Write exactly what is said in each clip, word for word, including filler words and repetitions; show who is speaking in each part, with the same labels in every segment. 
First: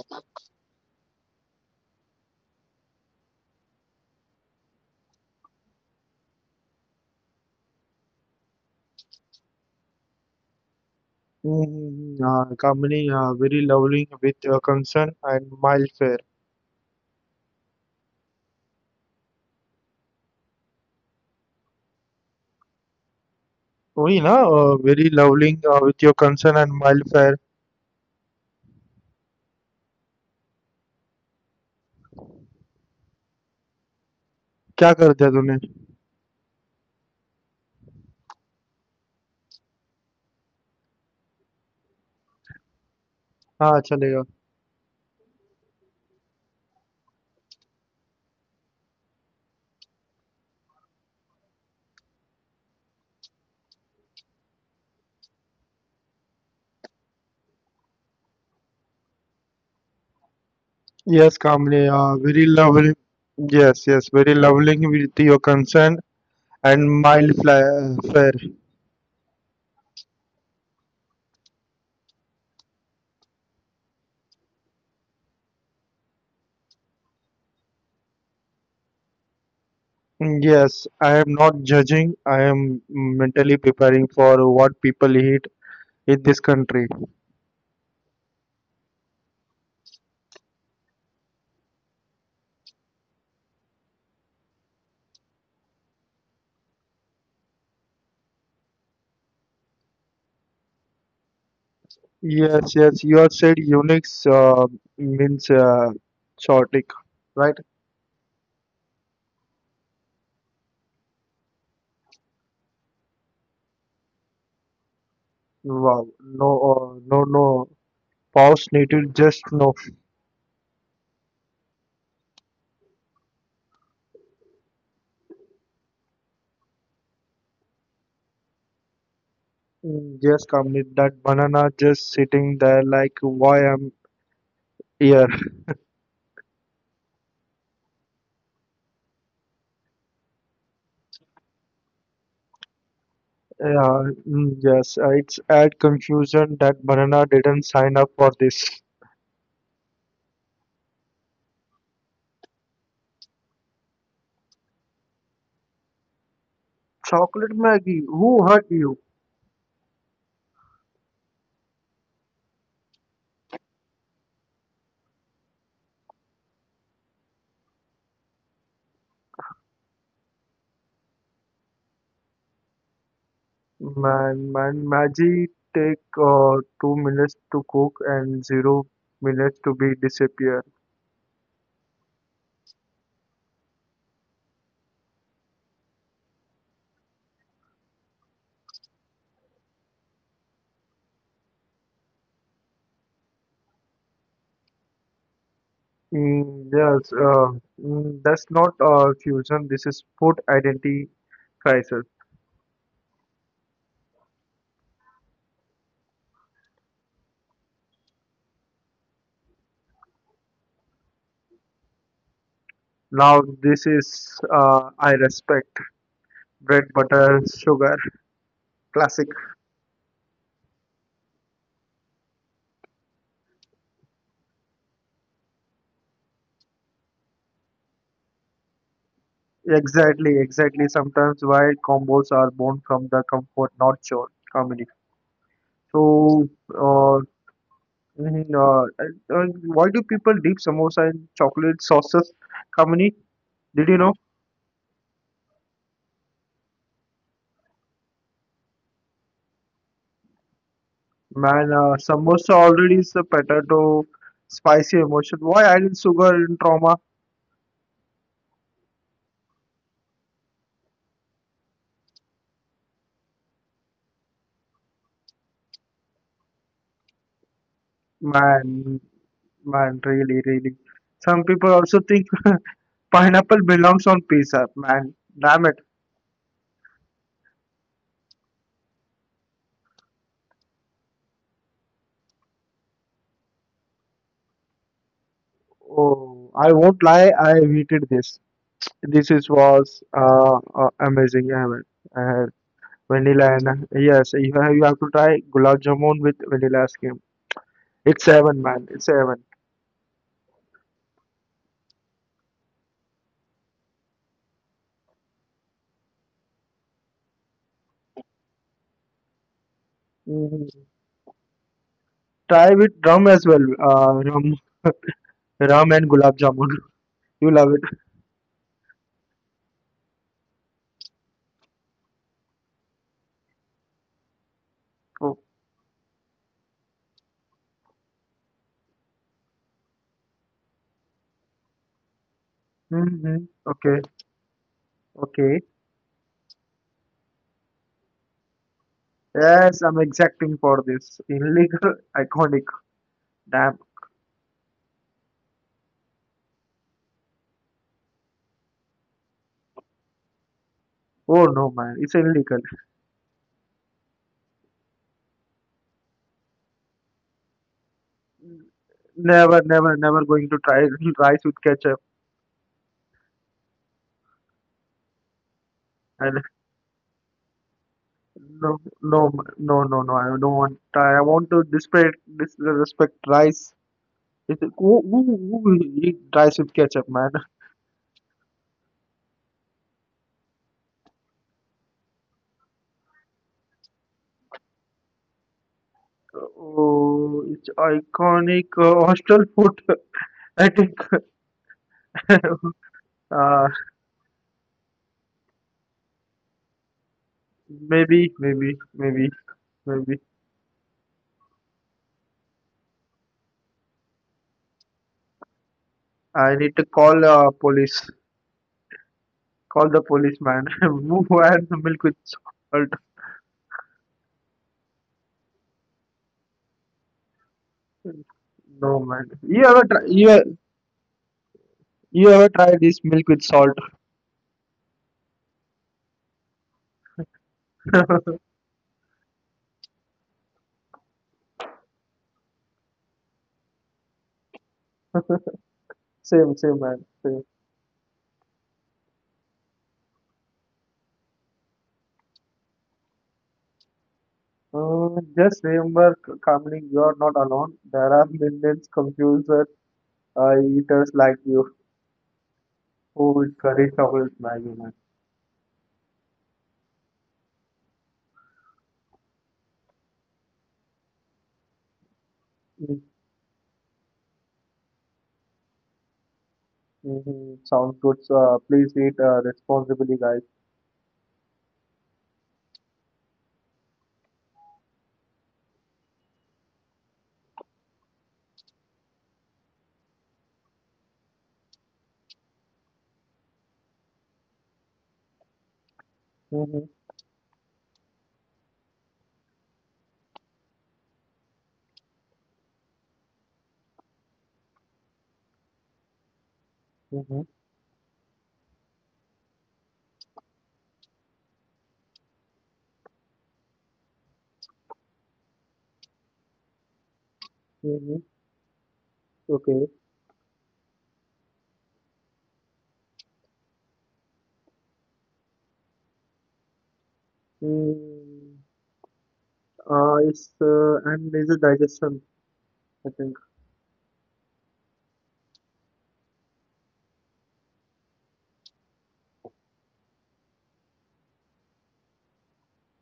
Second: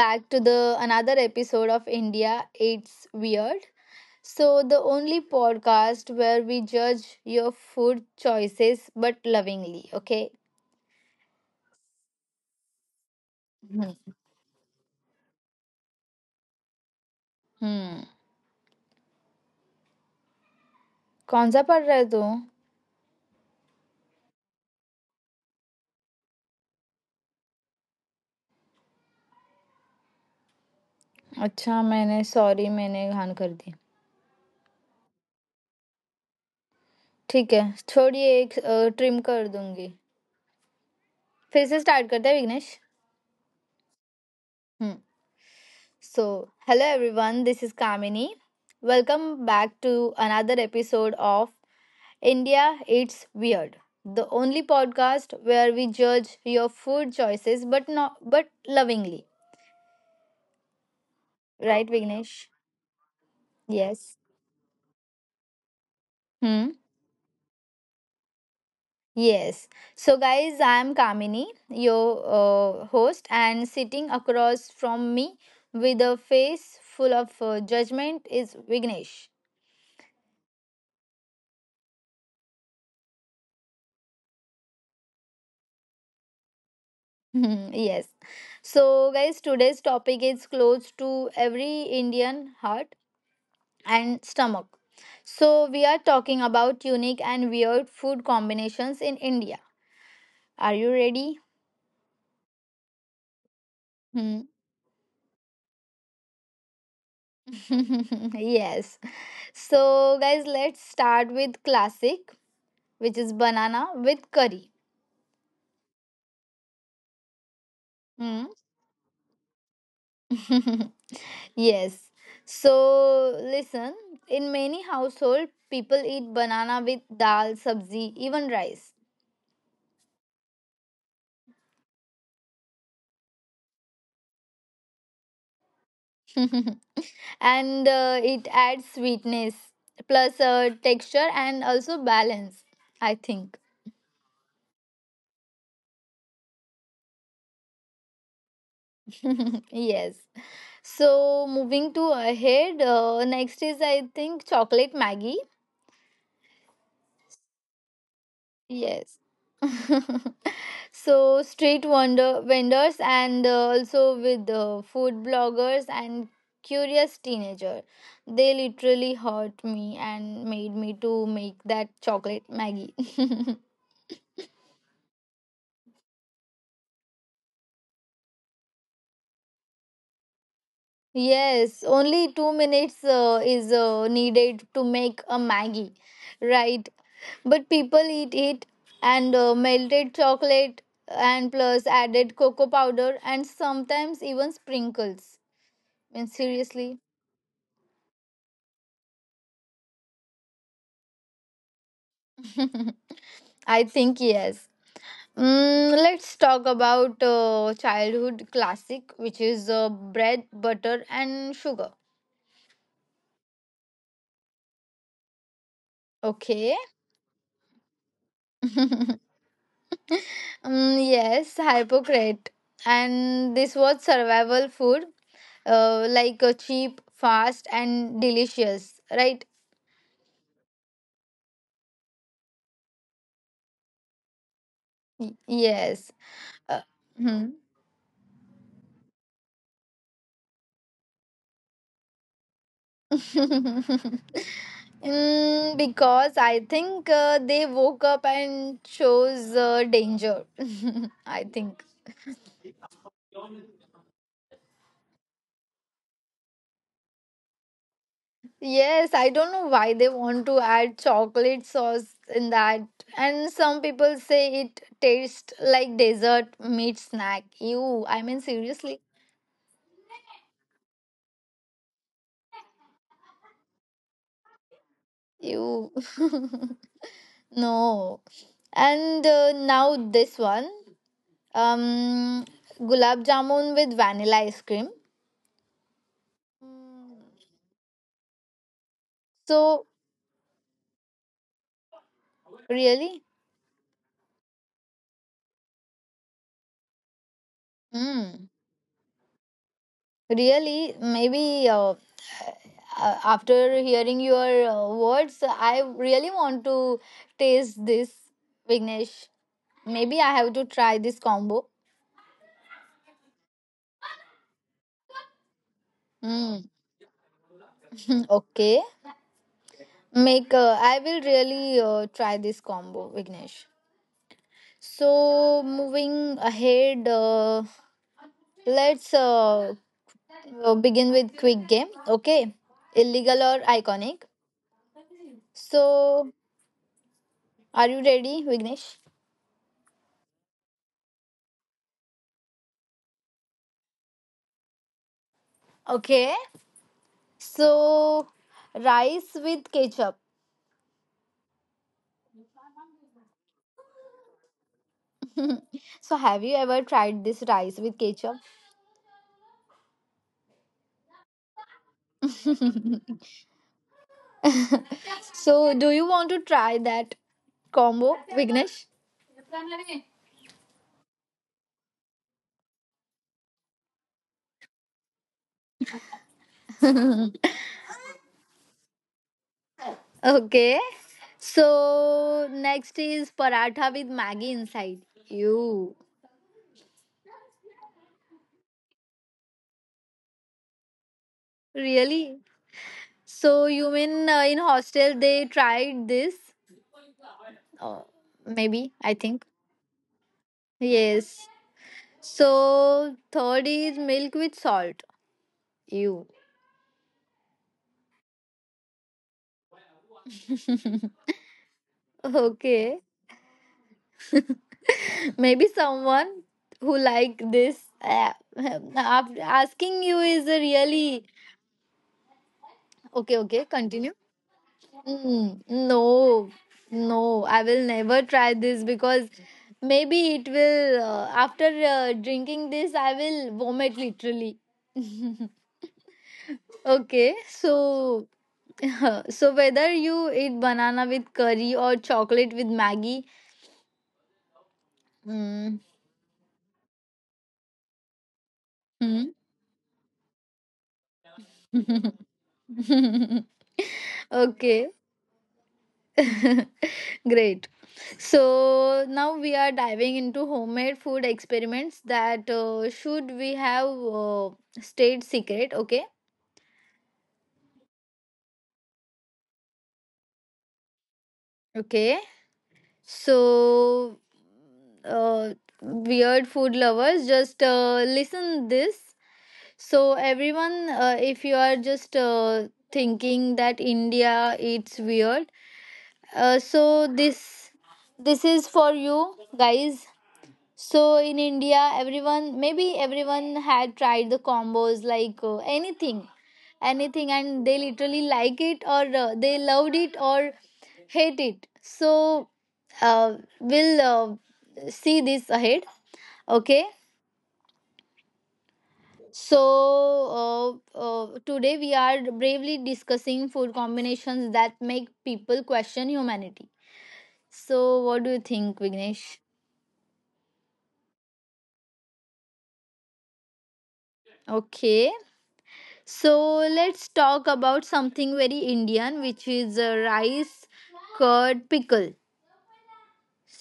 Speaker 1: back to the another episode of India It's Weird. So the only podcast where we judge your food choices but lovingly, okay?
Speaker 2: हुँ, हाँ, कामिनी हाँ, very
Speaker 1: hmm
Speaker 2: lovingly with your concern and mild fair.
Speaker 1: हम्म। कौन सा पढ़ रहे तू
Speaker 2: वही ना uh, very lovingly uh, with your concern and mild fair.
Speaker 1: अच्छा मैंने सॉरी मैंने घान कर दी
Speaker 2: क्या कर दिया तूने?
Speaker 1: ठीक है छोड़िए एक ट्रिम कर दूंगी फिर से स्टार्ट करते हैं विघ्नेश
Speaker 2: हाँ, चलेगा।
Speaker 1: Hmm. So, hello everyone, this is Kamini. Welcome back to another episode of India It's Weird, the only podcast where we judge your food choices but not but lovingly.
Speaker 2: Yes Kamini
Speaker 1: Right,
Speaker 2: हाँ,
Speaker 1: Vignesh?
Speaker 2: Very lovingly yes, yes,
Speaker 1: Yes.
Speaker 2: Very lovingly with your concern
Speaker 1: Hmm.
Speaker 2: And mild fly fair.
Speaker 1: Yes. So, guys, I am Kamini, your uh, host, and sitting across from me with a face full of uh, judgment is Vignesh.
Speaker 2: Yes, I am not judging. I am mentally preparing for what people eat in this country.
Speaker 1: Hmm, yes. So, guys, today's topic is close to every Indian heart and stomach. So, we are talking about unique and weird food combinations in India. Are you ready?
Speaker 2: Yes, yes. You have said Unix
Speaker 1: Hmm.
Speaker 2: uh, means uh, chaotic, right?
Speaker 1: Yes. So, guys, let's start with classic, which is banana with curry.
Speaker 2: Wow. No, uh, no, no.
Speaker 1: Hmm.
Speaker 2: Pause needed. Just no.
Speaker 1: Yes. So, listen, in many household, people eat banana with dal, sabzi, even rice.
Speaker 2: Mm, yes, Kamini. That banana just sitting there like why I'm here.
Speaker 1: And uh, it adds sweetness plus uh, texture and also balance, I think.
Speaker 2: Yeah. mm, Yes. uh, It's add confusion that banana didn't sign up for this.
Speaker 1: Yes. So moving to ahead, uh, next is, I think, chocolate Maggie.
Speaker 2: Chocolate Maggie. Who hurt you?
Speaker 1: Yes. So street wonder vendors and uh, also with uh, food bloggers and curious teenager, they literally hurt me and made me to make that chocolate Maggie.
Speaker 2: Man, man. Maggie take uh, two minutes to cook and zero minutes to be disappear.
Speaker 1: Yes, only two minutes uh, is uh, needed to make a Maggie, right? But people eat it and uh, melted chocolate and plus added cocoa powder and sometimes even sprinkles. I mean,
Speaker 2: Mm,
Speaker 1: seriously?
Speaker 2: Yes, uh, mm, that's not uh, fusion. This is food identity crisis.
Speaker 1: I think yes. Mm, let's talk about uh, childhood classic, which is uh, bread, butter, and sugar.
Speaker 2: Now this is uh, I respect
Speaker 1: Okay.
Speaker 2: bread, butter, sugar, classic.
Speaker 1: Mm, yes, hypocrite. And this was survival food, uh, like uh, cheap, fast, and delicious, right?
Speaker 2: Exactly, exactly. Sometimes why combos are born from the comfort, not chore, comedy.
Speaker 1: Y- yes.
Speaker 2: So,
Speaker 1: Uh, hmm.
Speaker 2: uh, mhm, uh, uh, why do people dip samosa in chocolate sauces, comedy? Did you know?
Speaker 1: Mm, because I think uh, they woke up and chose uh, danger. I think.
Speaker 2: Man, uh, samosa already is a potato, spicy emotion. Why adding sugar in trauma?
Speaker 1: Yes, I don't know why they want to add chocolate sauce in that. And some people say it tastes like dessert meat snack. Ew, I mean, seriously?
Speaker 2: Man, man, really, really. Some people also think pineapple belongs on pizza. Man,
Speaker 1: Ew.
Speaker 2: damn it.
Speaker 1: No. And uh, now this one, um, gulab jamun with vanilla ice cream.
Speaker 2: Oh, I won't lie, I hated this. This is
Speaker 1: So,
Speaker 2: was uh, uh amazing. I mean, uh,
Speaker 1: really?
Speaker 2: vanilla and yes, you have, you have to try gulab jamun with vanilla ice cream. It's
Speaker 1: Mm.
Speaker 2: heaven, man. It's heaven.
Speaker 1: Really, maybe uh, uh, after hearing your uh, words, I really want to taste this, Vignesh. Maybe I have to try this
Speaker 2: Mhm.
Speaker 1: combo.
Speaker 2: Try with rum as well. Uh, rum Ram
Speaker 1: Mm.
Speaker 2: and gulab jamun. You love it.
Speaker 1: Okay. Make uh, I will really uh, try this combo, Vignesh. So
Speaker 2: Oh.
Speaker 1: moving ahead, uh, let's uh, uh, begin with quick game. Okay, illegal or iconic.
Speaker 2: Hmm. Okay.
Speaker 1: So
Speaker 2: Okay.
Speaker 1: are you ready, Vignesh?
Speaker 2: Yes, I'm exacting for this. Illegal, iconic. Damn.
Speaker 1: Okay. So, rice with ketchup.
Speaker 2: Oh no, man. It's illegal.
Speaker 1: So, have you ever tried this rice with ketchup?
Speaker 2: Never, never, never going to try rice with ketchup.
Speaker 1: So, do you want to try that combo,
Speaker 2: And
Speaker 1: Vignesh?
Speaker 2: no, no, no, no, no. I don't want. I want to disrespect, disrespect rice. It, who, who, who will eat rice with ketchup, man?
Speaker 1: Okay. So, next is paratha with Maggie inside. You
Speaker 2: Oh, it's iconic uh, hostel food. I
Speaker 1: really?
Speaker 2: think.
Speaker 1: So, you mean uh, in
Speaker 2: Uh,
Speaker 1: hostel they tried this? Oh, maybe, I think.
Speaker 2: maybe, maybe, maybe,
Speaker 1: Yes.
Speaker 2: maybe.
Speaker 1: So, third is milk with salt. Ew.
Speaker 2: I need to call uh, police. Call the policeman. Who had the
Speaker 1: Okay,
Speaker 2: milk with salt?
Speaker 1: maybe someone who like this, uh, af- asking
Speaker 2: No
Speaker 1: you
Speaker 2: man.
Speaker 1: is a
Speaker 2: You ever try?
Speaker 1: really
Speaker 2: You
Speaker 1: okay.
Speaker 2: you ever
Speaker 1: Okay,
Speaker 2: tried this
Speaker 1: continue.
Speaker 2: milk with salt?
Speaker 1: Mm, no, no, I will never try this because maybe it will. Uh, after uh, drinking this, I will vomit literally. Okay,
Speaker 2: Same, same man.
Speaker 1: so
Speaker 2: Same.
Speaker 1: so whether you eat banana with curry or chocolate with Maggie, mm,
Speaker 2: Uh, just remember, c- calmly, you are not alone. There are
Speaker 1: hmm?
Speaker 2: millions confused uh, eaters like you who will curry
Speaker 1: Okay.
Speaker 2: chocolate Maggi man.
Speaker 1: Great. So now we are diving into homemade food experiments that uh, should we
Speaker 2: Mm,
Speaker 1: have uh, stayed secret. Okay.
Speaker 2: mhm. Sounds good. So, uh, please eat uh, responsibly, guys.
Speaker 1: Okay, so uh, weird food lovers just uh, listen this. So everyone, uh, if you are just uh, thinking that India It's Weird, uh, so
Speaker 2: Mm-hmm,
Speaker 1: this this is for you, guys. So in India, everyone maybe everyone had tried the combos like uh, anything, anything, and they
Speaker 2: mm-hmm,
Speaker 1: literally like it or uh, they loved it or hate it. So uh, we'll uh, see this ahead. Okay.
Speaker 2: mm-hmm. Okay.
Speaker 1: So uh, uh, today we are bravely discussing food combinations that make people question humanity. So what do you think,
Speaker 2: Mm,
Speaker 1: Vignesh?
Speaker 2: uh, it's uh, and is a digestion, I think.
Speaker 1: Okay. So let's talk about something very Indian, which is uh, rice, curd, pickle.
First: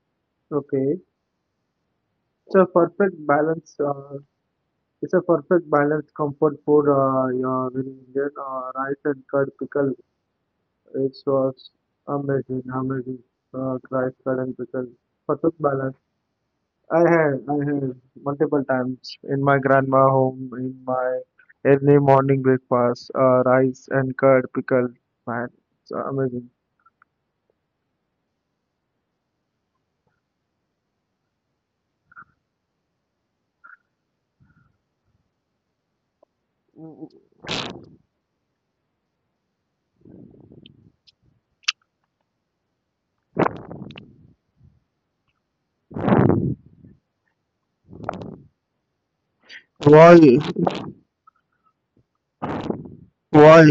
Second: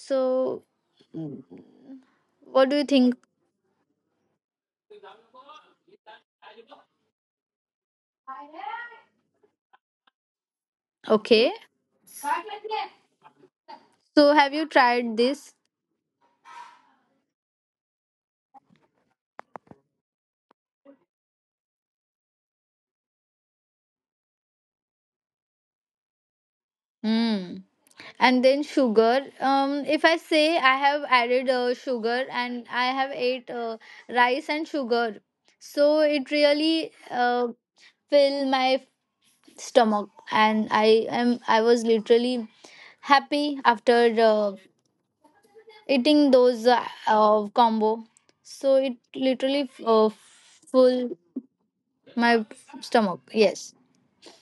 Speaker 1: So,
Speaker 2: Okay,
Speaker 1: what
Speaker 2: it's a
Speaker 1: do you
Speaker 2: perfect
Speaker 1: think?
Speaker 2: balance. Uh, it's a perfect balance comfort food. Uh, your Indian uh, rice and curd pickle. It
Speaker 1: Okay.
Speaker 2: was amazing, amazing. Uh, rice,
Speaker 1: So,
Speaker 2: curd
Speaker 1: have
Speaker 2: and
Speaker 1: you
Speaker 2: pickle.
Speaker 1: tried this?
Speaker 2: Perfect balance. I had, I had multiple times in my grandma home in my early morning breakfast. Uh, rice and curd pickle. Man, it's amazing.
Speaker 1: Mm. And then sugar. Um, if I say I have added uh, sugar and I have ate uh, rice and sugar, so it really uh, fill my stomach, and I am I was literally happy after uh, eating those uh, uh, combo, so it literally uh,
Speaker 2: Why?
Speaker 1: full my stomach. Yes.
Speaker 2: Why?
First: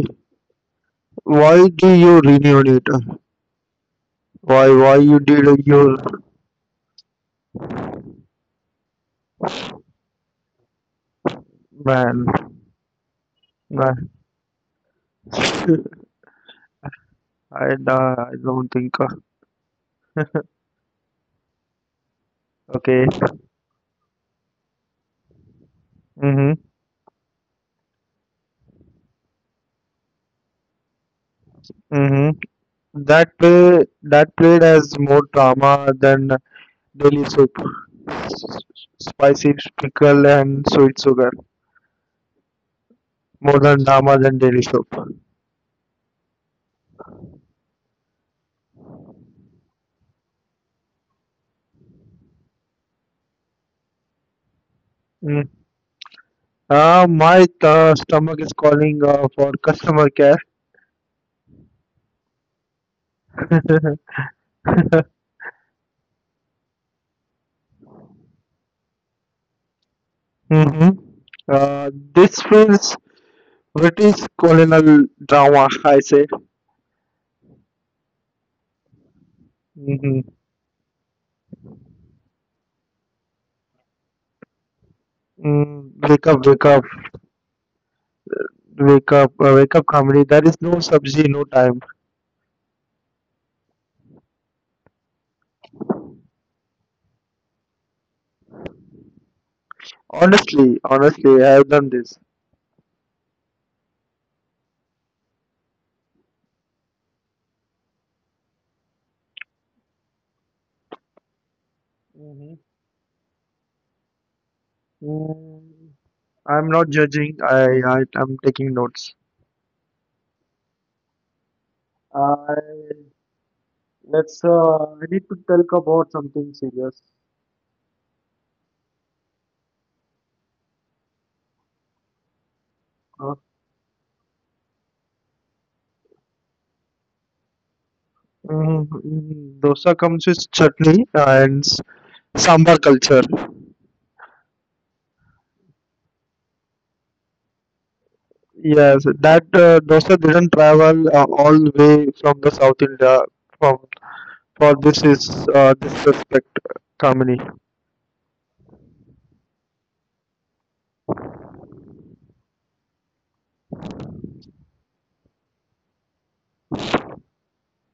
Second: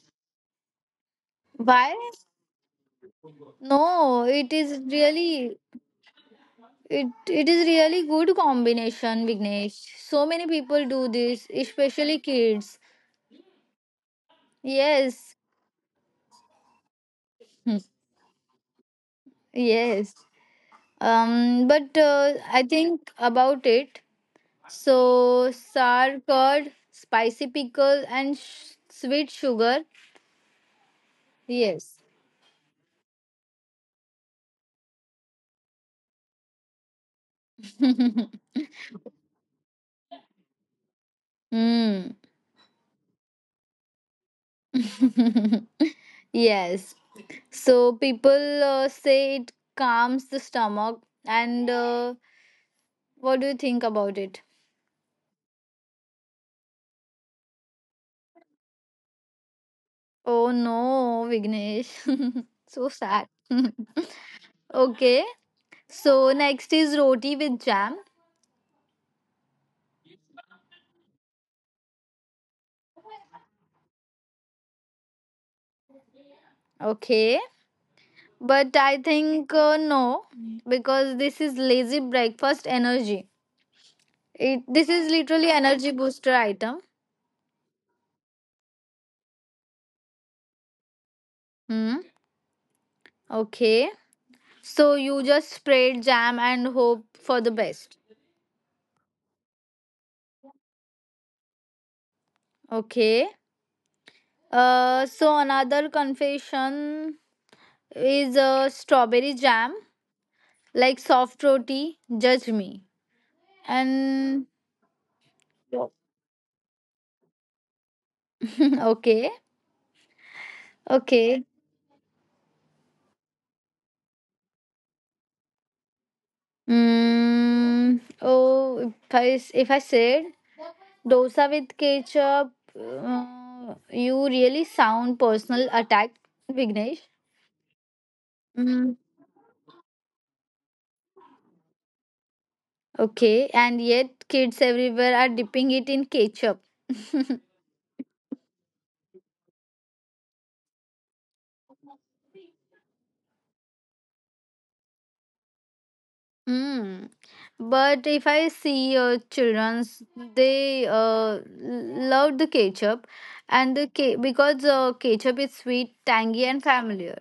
Speaker 2: Why do
Speaker 1: Why?
Speaker 2: you reunite?
Speaker 1: No, it
Speaker 2: Why
Speaker 1: is
Speaker 2: why you
Speaker 1: really
Speaker 2: did your
Speaker 1: it it is really good combination, Vignesh. So many people do this,
Speaker 2: man?
Speaker 1: especially kids.
Speaker 2: Right.
Speaker 1: Yes.
Speaker 2: I,
Speaker 1: Hmm.
Speaker 2: uh, I don't think. Uh,
Speaker 1: Yes, um but uh, I
Speaker 2: okay.
Speaker 1: think about it. So
Speaker 2: Mhm.
Speaker 1: sour curd, spicy pickle, and sh- sweet sugar.
Speaker 2: Mhm.
Speaker 1: Yes.
Speaker 2: That play that played as more drama than daily soup, S- spicy pickle and sweet sugar.
Speaker 1: Hmm.
Speaker 2: More than drama than daily soup.
Speaker 1: Yes. So people uh, say it calms the stomach. And uh, what do you think about it?
Speaker 2: Mm. Uh, my uh, stomach is calling uh, for customer care.
Speaker 1: Oh no, Vignesh. So sad. Okay. So next is roti with jam.
Speaker 2: Hmm. Uh, this feels British colonial drama, I say.
Speaker 1: Okay. But I think
Speaker 2: Hmm.
Speaker 1: uh, no, because this is lazy breakfast energy. It This
Speaker 2: Mm,
Speaker 1: is
Speaker 2: wake
Speaker 1: literally
Speaker 2: up, wake
Speaker 1: energy
Speaker 2: up,
Speaker 1: booster item.
Speaker 2: wake up, uh, wake up, comedy. There is no subsidy, no time.
Speaker 1: Hmm. Okay. So you just spread jam and hope for the best.
Speaker 2: Honestly, honestly, I have done this.
Speaker 1: Okay. Uh, so another confession is uh, strawberry jam, like soft
Speaker 2: Hmm.
Speaker 1: roti. Judge me. And
Speaker 2: Mm, I'm not judging. I, I I'm taking notes.
Speaker 1: okay, okay.
Speaker 2: I let's. Uh, I need to talk about something serious.
Speaker 1: Mm, oh, if I s- if I said dosa with
Speaker 2: Uh,
Speaker 1: ketchup, uh, you really sound personal attack, Vignesh.
Speaker 2: mm, mm, dosa
Speaker 1: Mm,
Speaker 2: comes with chutney and s- sambar culture.
Speaker 1: okay, and yet kids everywhere are dipping it in ketchup.
Speaker 2: Yes, that uh, dosa didn't travel uh, all the way from the South India from for this is uh, this respect Kamini.
Speaker 1: Mm. But if I see your childrens, they uh, love the ketchup, and the ke- because uh, ketchup is sweet, tangy, and familiar,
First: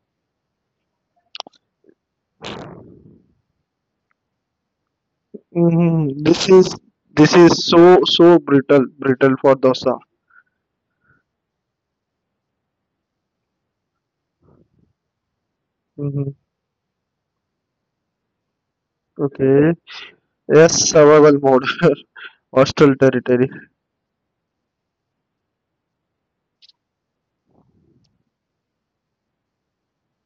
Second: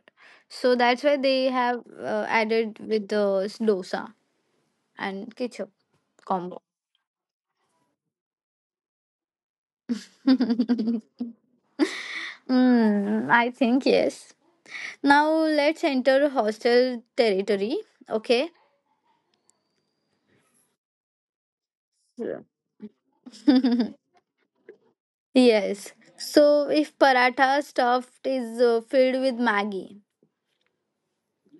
Speaker 1: so that's why they have uh, added with the dosa and ketchup
Speaker 2: Mm-hmm.
Speaker 1: combo.
Speaker 2: This is this is so so brittle brittle for dosa.
Speaker 1: Mm, I think yes. Now let's enter hostel
Speaker 2: Mm-hmm.
Speaker 1: territory. Okay.
Speaker 2: Okay. Yes, survival mode,
Speaker 1: Yeah.
Speaker 2: hostile territory.
Speaker 1: Yes. So if paratha stuffed is, uh, filled with Maggie.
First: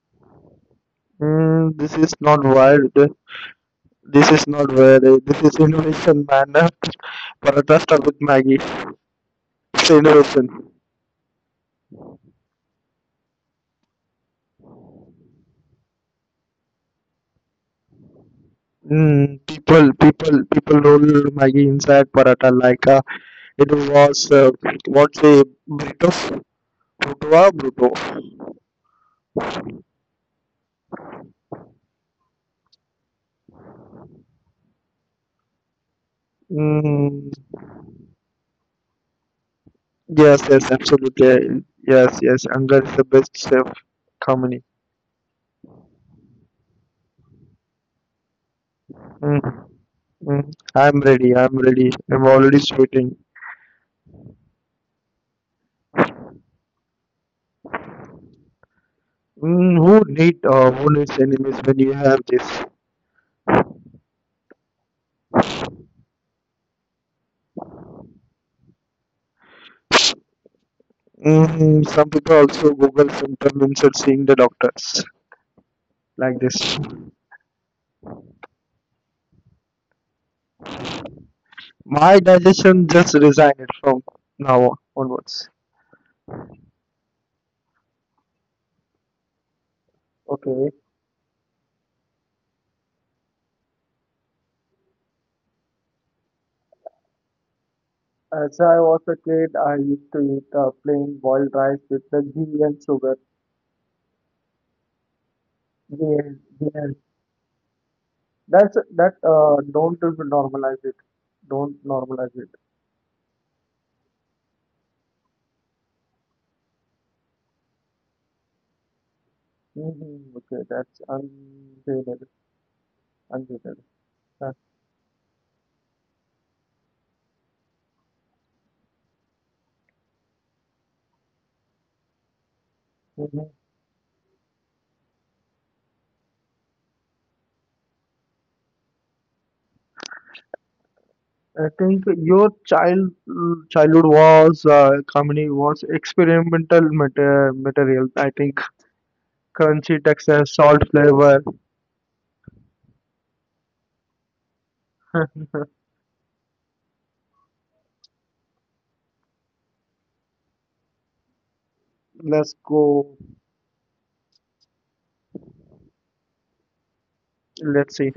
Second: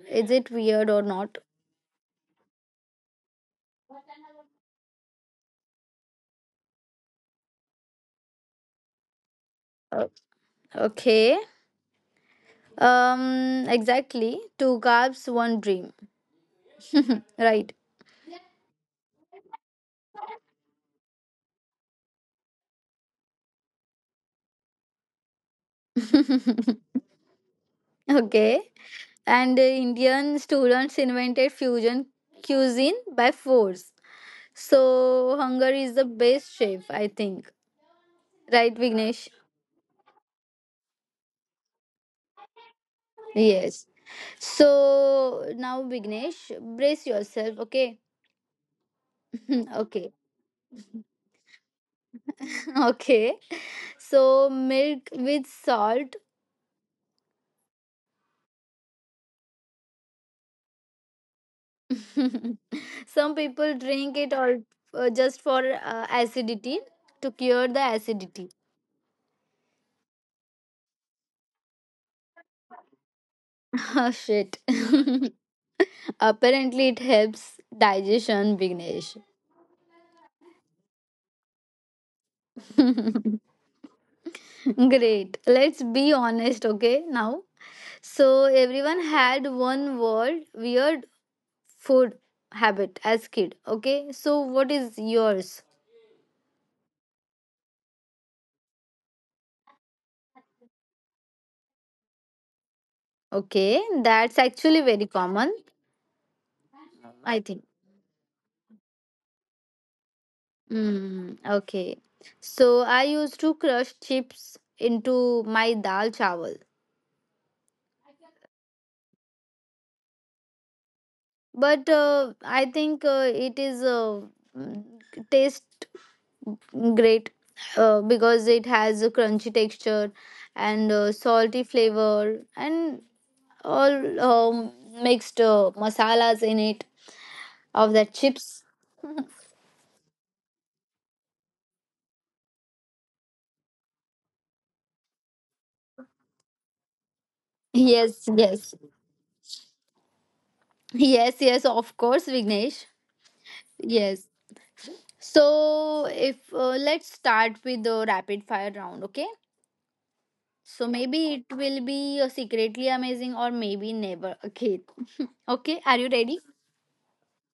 Speaker 1: Is it weird or not?
Speaker 2: Mm, this is not wild. This is not wild. This is innovation, man. Paratha stuff with Maggie. It's
Speaker 1: Uh,
Speaker 2: innovation.
Speaker 1: okay. Um, exactly. Two carbs, one dream. Right.
Speaker 2: Mm, people, people, people roll Maggie inside paratha like a It was uh, what's a Brito, Brutoa, Bruto.
Speaker 1: Okay. And uh, Indian students invented fusion cuisine by force. So hunger is the
Speaker 2: Mm,
Speaker 1: best chef, I think. Right, Vignesh?
Speaker 2: yes, yes, absolutely. Yes, yes. Anger is the best chef company.
Speaker 1: Yes. So now, Vignesh, brace yourself. Okay.
Speaker 2: Mm, mm. I'm
Speaker 1: Okay.
Speaker 2: ready. I'm ready. I'm already sweating.
Speaker 1: Okay. So milk with salt.
Speaker 2: Mm, who need uh, who needs enemies when you have this?
Speaker 1: Some people drink it all uh, just for uh, acidity to cure the acidity.
Speaker 2: Mm, some people also Google symptom instead seeing the doctors
Speaker 1: Oh shit.
Speaker 2: like this.
Speaker 1: Apparently, it helps digestion, Vignesh.
Speaker 2: My digestion just resigned from now onwards.
Speaker 1: Great. Let's be honest, okay? Now, so everyone
Speaker 2: Okay.
Speaker 1: had one word weird food habit as kid, okay? So, what is yours?
Speaker 2: As I was a kid, I used to eat uh, plain boiled rice with the ghee and sugar.
Speaker 1: Okay, that's
Speaker 2: Ghee and,
Speaker 1: actually
Speaker 2: ghee
Speaker 1: very
Speaker 2: and.
Speaker 1: common,
Speaker 2: That's
Speaker 1: I
Speaker 2: that.
Speaker 1: think.
Speaker 2: Uh, don't normalize it. Don't normalize it.
Speaker 1: Mm, okay. So I used to crush chips into my dal chawal.
Speaker 2: Hmm. Okay, that's unjaded.
Speaker 1: But
Speaker 2: Unjaded.
Speaker 1: uh, I
Speaker 2: Uh,
Speaker 1: think uh, it is uh, mm, taste great uh, because it has a crunchy texture and uh, salty
Speaker 2: mhm.
Speaker 1: flavor and all, um, mixed uh, masalas in it of the chips.
Speaker 2: I think your child childhood was uh, comedy was experimental mater- material. I think
Speaker 1: Yes,
Speaker 2: crunchy
Speaker 1: yes.
Speaker 2: texture, salt flavor.
Speaker 1: Yes, yes, of course, Vignesh. Yes. So, if uh, let's start with the rapid fire round, okay? So maybe it
Speaker 2: Let's
Speaker 1: will be uh,
Speaker 2: go.
Speaker 1: secretly amazing or maybe never again. Okay, are you ready?
Speaker 2: Let's see.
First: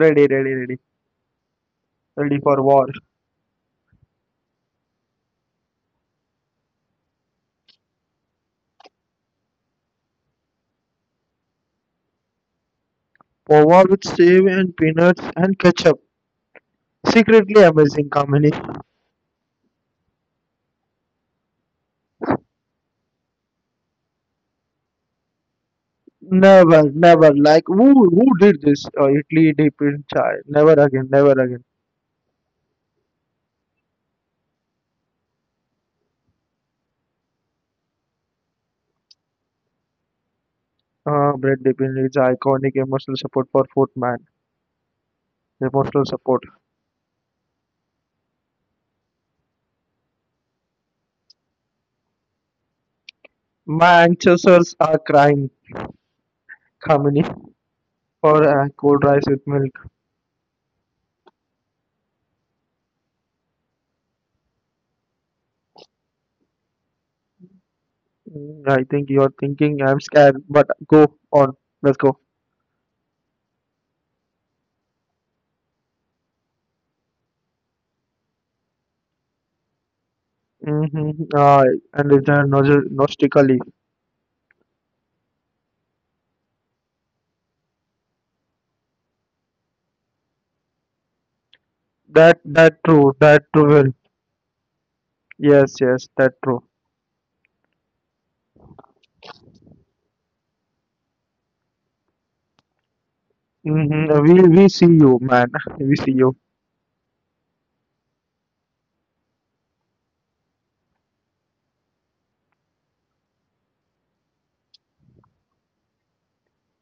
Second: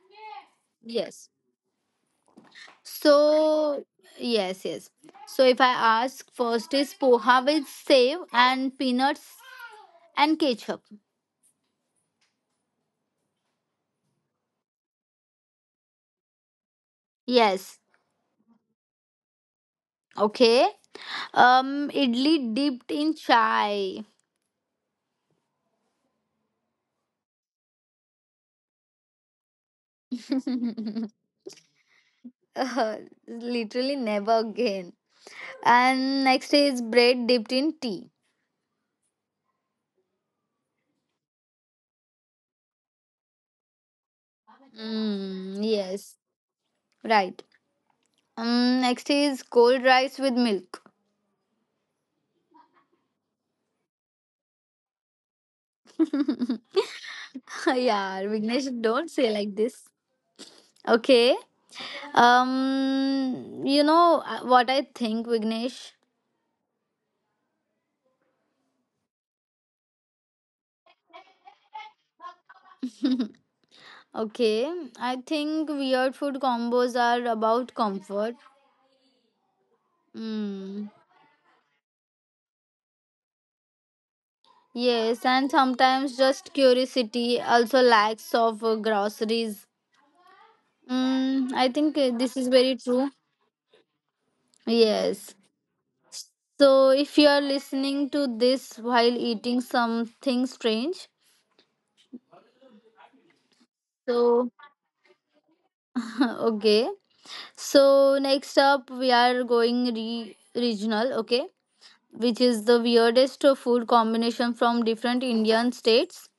Speaker 2: Ready, ready, ready,
Speaker 1: Yes.
Speaker 2: ready for war.
Speaker 1: So, yes, yes. So if I ask first is poha with save and peanuts and ketchup.
Speaker 2: Pova with save and peanuts and ketchup.
Speaker 1: Yes.
Speaker 2: Secretly amazing company.
Speaker 1: Okay. Um idli dipped in chai.
Speaker 2: Never, never. Like who who did this? Uh, Italy dip in chai. Never again. Never again.
Speaker 1: Uh, Literally never again. And next is bread dipped in tea.
Speaker 2: Uh, bread dip in its iconic emotional support for foot man.
Speaker 1: Mm,
Speaker 2: Emotional
Speaker 1: yes,
Speaker 2: support.
Speaker 1: right. Um, next is cold rice with milk.
Speaker 2: Manchesters are crying. Company for
Speaker 1: Yeah,
Speaker 2: uh,
Speaker 1: Vignesh,
Speaker 2: cold rice
Speaker 1: don't
Speaker 2: with
Speaker 1: say
Speaker 2: milk.
Speaker 1: like this. Okay. Um, you know uh, what I think, Vignesh?
Speaker 2: Mm, I think you're thinking I'm scared, but go on. Let's go.
Speaker 1: Okay, I think weird food combos are about comfort. Mm.
Speaker 2: Mm-hmm. Uh, and it's uh, nostalgically.
Speaker 1: Yes, and sometimes just curiosity, also lacks of uh, groceries. Mm, I think uh, this
Speaker 2: That
Speaker 1: is very
Speaker 2: that
Speaker 1: true.
Speaker 2: true. That true. Well.
Speaker 1: Yes.
Speaker 2: Yes, yes, that's true.
Speaker 1: So, if you are listening to this while eating something strange,
Speaker 2: Mm-hmm. Uh, We we
Speaker 1: so
Speaker 2: see you, man. We see you.
Speaker 1: okay. So, next up, we are going re- regional, okay, which is the weirdest food combination from different Indian states.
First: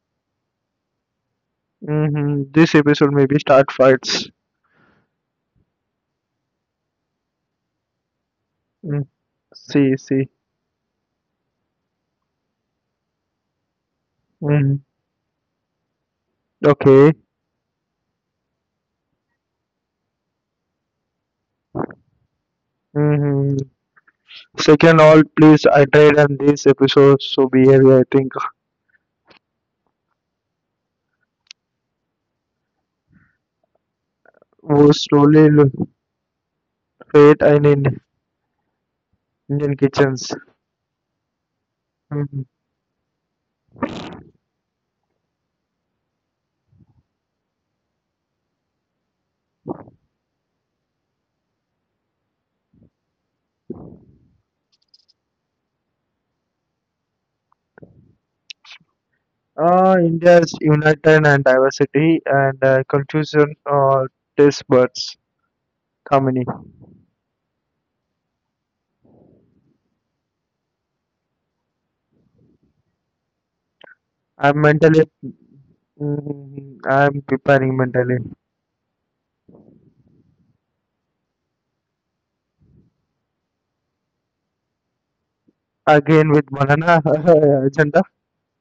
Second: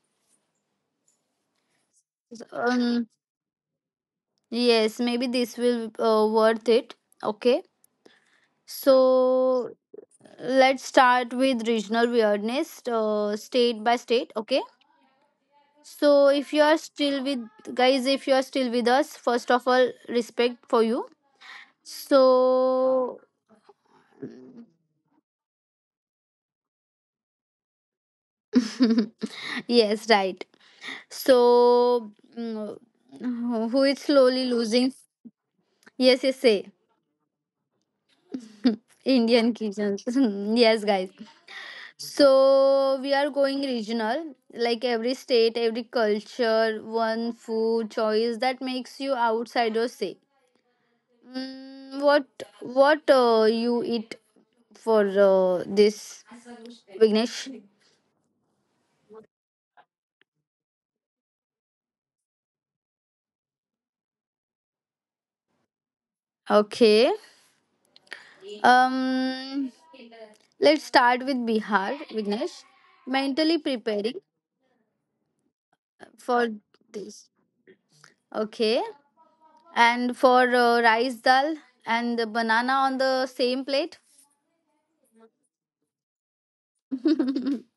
Speaker 2: Mm-hmm. This episode
Speaker 1: Um,
Speaker 2: maybe start fights.
Speaker 1: yes, maybe this will uh, worth it, okay.
Speaker 2: Mm.
Speaker 1: So,
Speaker 2: See, see.
Speaker 1: let's start with regional weirdness, uh, state by state,
Speaker 2: Mm-hmm.
Speaker 1: okay. So if you are
Speaker 2: Okay.
Speaker 1: still with guys, if you are still with us, first of all, respect for you.
Speaker 2: Mm-hmm.
Speaker 1: So
Speaker 2: Second, all please iterate on this episode. So behavior, I think,
Speaker 1: yes, right. So, mm, who is slowly
Speaker 2: was
Speaker 1: losing?
Speaker 2: slowly lo-
Speaker 1: Yes, yes, say
Speaker 2: fate in Indian Indian
Speaker 1: Indian
Speaker 2: kitchens.
Speaker 1: kitchens. Yes, guys.
Speaker 2: Mm-hmm.
Speaker 1: So we are going regional, like every state, every culture, one food choice that makes you outsider say. Mm, what what uh, you eat for uh, this, Vignesh.
Speaker 2: Uh, India's united and diversity and uh, confusion uh, taste buds harmony.
Speaker 1: Okay. Um, let's start with Bihar, Vignesh. Mentally
Speaker 2: I'm
Speaker 1: preparing
Speaker 2: mentally. Mm-hmm.
Speaker 1: for
Speaker 2: I'm preparing
Speaker 1: this.
Speaker 2: mentally.
Speaker 1: Okay. And for uh, rice dal and the banana on the same plate.
Speaker 2: Again with banana agenda.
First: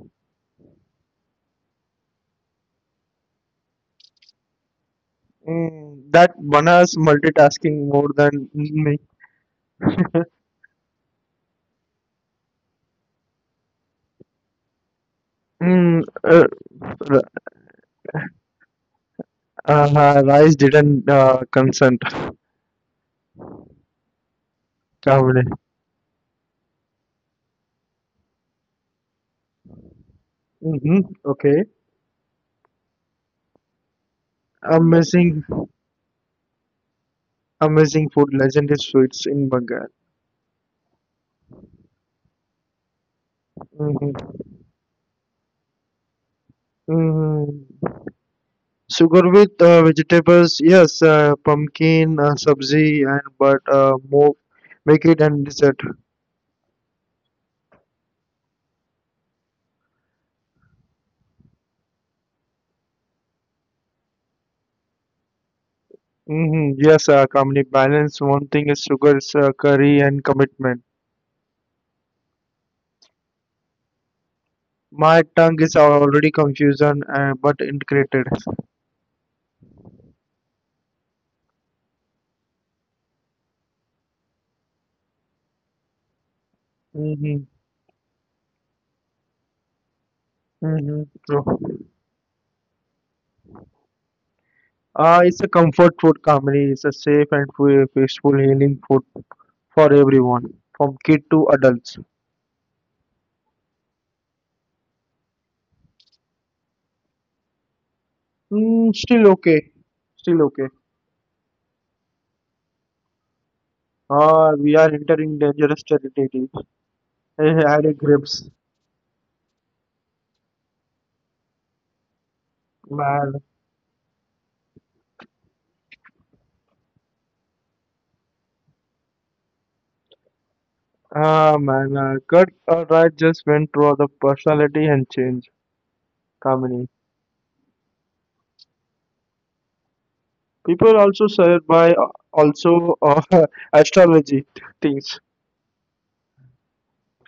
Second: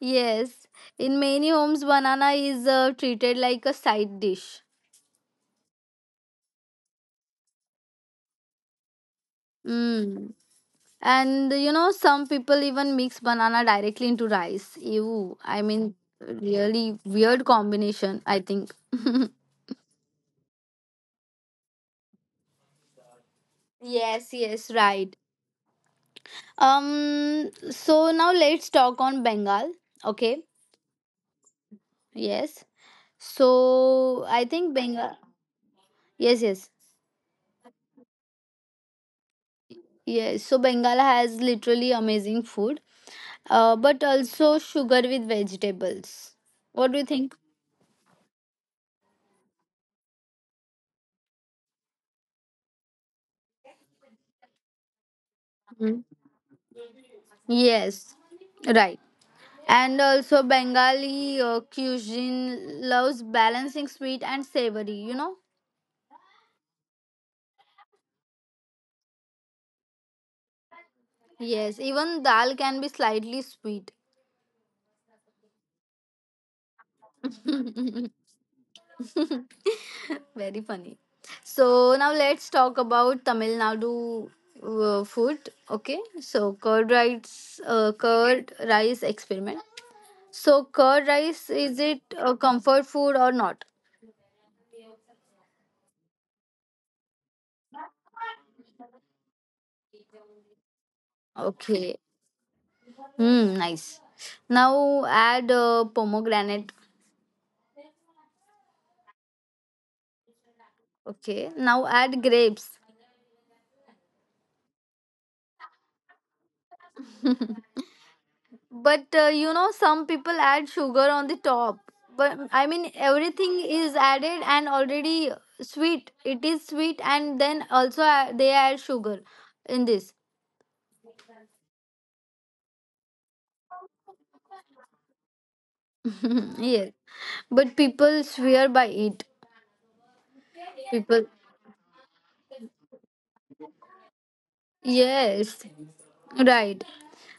Speaker 1: Yes. In many homes, banana is uh, treated like a side dish.
Speaker 2: Mm, that bananas multitasking more than me.
Speaker 1: Mm. And you know, some people even mix banana directly into rice. Ew. I mean,
Speaker 2: Mm, uh,
Speaker 1: really
Speaker 2: r-
Speaker 1: weird combination, I think.
Speaker 2: uh, Rice didn't uh, consent.
Speaker 1: Yes, yes, right.
Speaker 2: Mm-hmm.
Speaker 1: Um, so now let's talk on Bengal. Okay,
Speaker 2: Okay.
Speaker 1: yes. So I think Bengal.
Speaker 2: Amazing,
Speaker 1: Yes, yes,
Speaker 2: amazing food, legendary sweets in Bengal.
Speaker 1: yes. So Bengal has literally amazing food, uh, but
Speaker 2: Mm-hmm.
Speaker 1: also sugar with vegetables. What do you think?
Speaker 2: Mm. Sugar with uh, vegetables, yes, uh, pumpkin, uh, sabzi, and but uh, more make it and dessert.
Speaker 1: Mhm. Yes, right. And also Bengali uh, cuisine loves balancing sweet and savory. You know.
Speaker 2: Mm-hmm. Yes, uh, Kamini, balance. One thing is sugars, uh, curry, and commitment.
Speaker 1: Yes, even dal can be slightly sweet.
Speaker 2: My tongue is already confusion, uh, but integrated.
Speaker 1: Very funny. So now let's talk about Tamil Nadu uh, food. Okay, so curd rice,
Speaker 2: Mm-hmm.
Speaker 1: uh, curd rice experiment. So curd rice
Speaker 2: Mm-hmm.
Speaker 1: is it a
Speaker 2: True.
Speaker 1: comfort food or not?
Speaker 2: Uh, it's a comfort food, Kamini. It's a safe and fu- peaceful healing food for everyone, from kid to
Speaker 1: Okay.
Speaker 2: adults.
Speaker 1: Hmm. Nice. Now add uh, pomegranate.
Speaker 2: Mm, still okay. Still okay.
Speaker 1: Okay. Now add grapes.
Speaker 2: Uh, we are entering dangerous territory. I had a grips.
Speaker 1: But uh, you know, some people add sugar on the top. But I mean, everything
Speaker 2: Man.
Speaker 1: is added and already sweet. It is sweet, and then also uh, they add sugar in this.
Speaker 2: Ah, man. Uh, cut uh, right just went through the personality and change.
Speaker 1: Yes,
Speaker 2: Kamini.
Speaker 1: but people swear by it.
Speaker 2: People
Speaker 1: People,
Speaker 2: also swear by uh, also uh, astrology things.
Speaker 1: yes, right.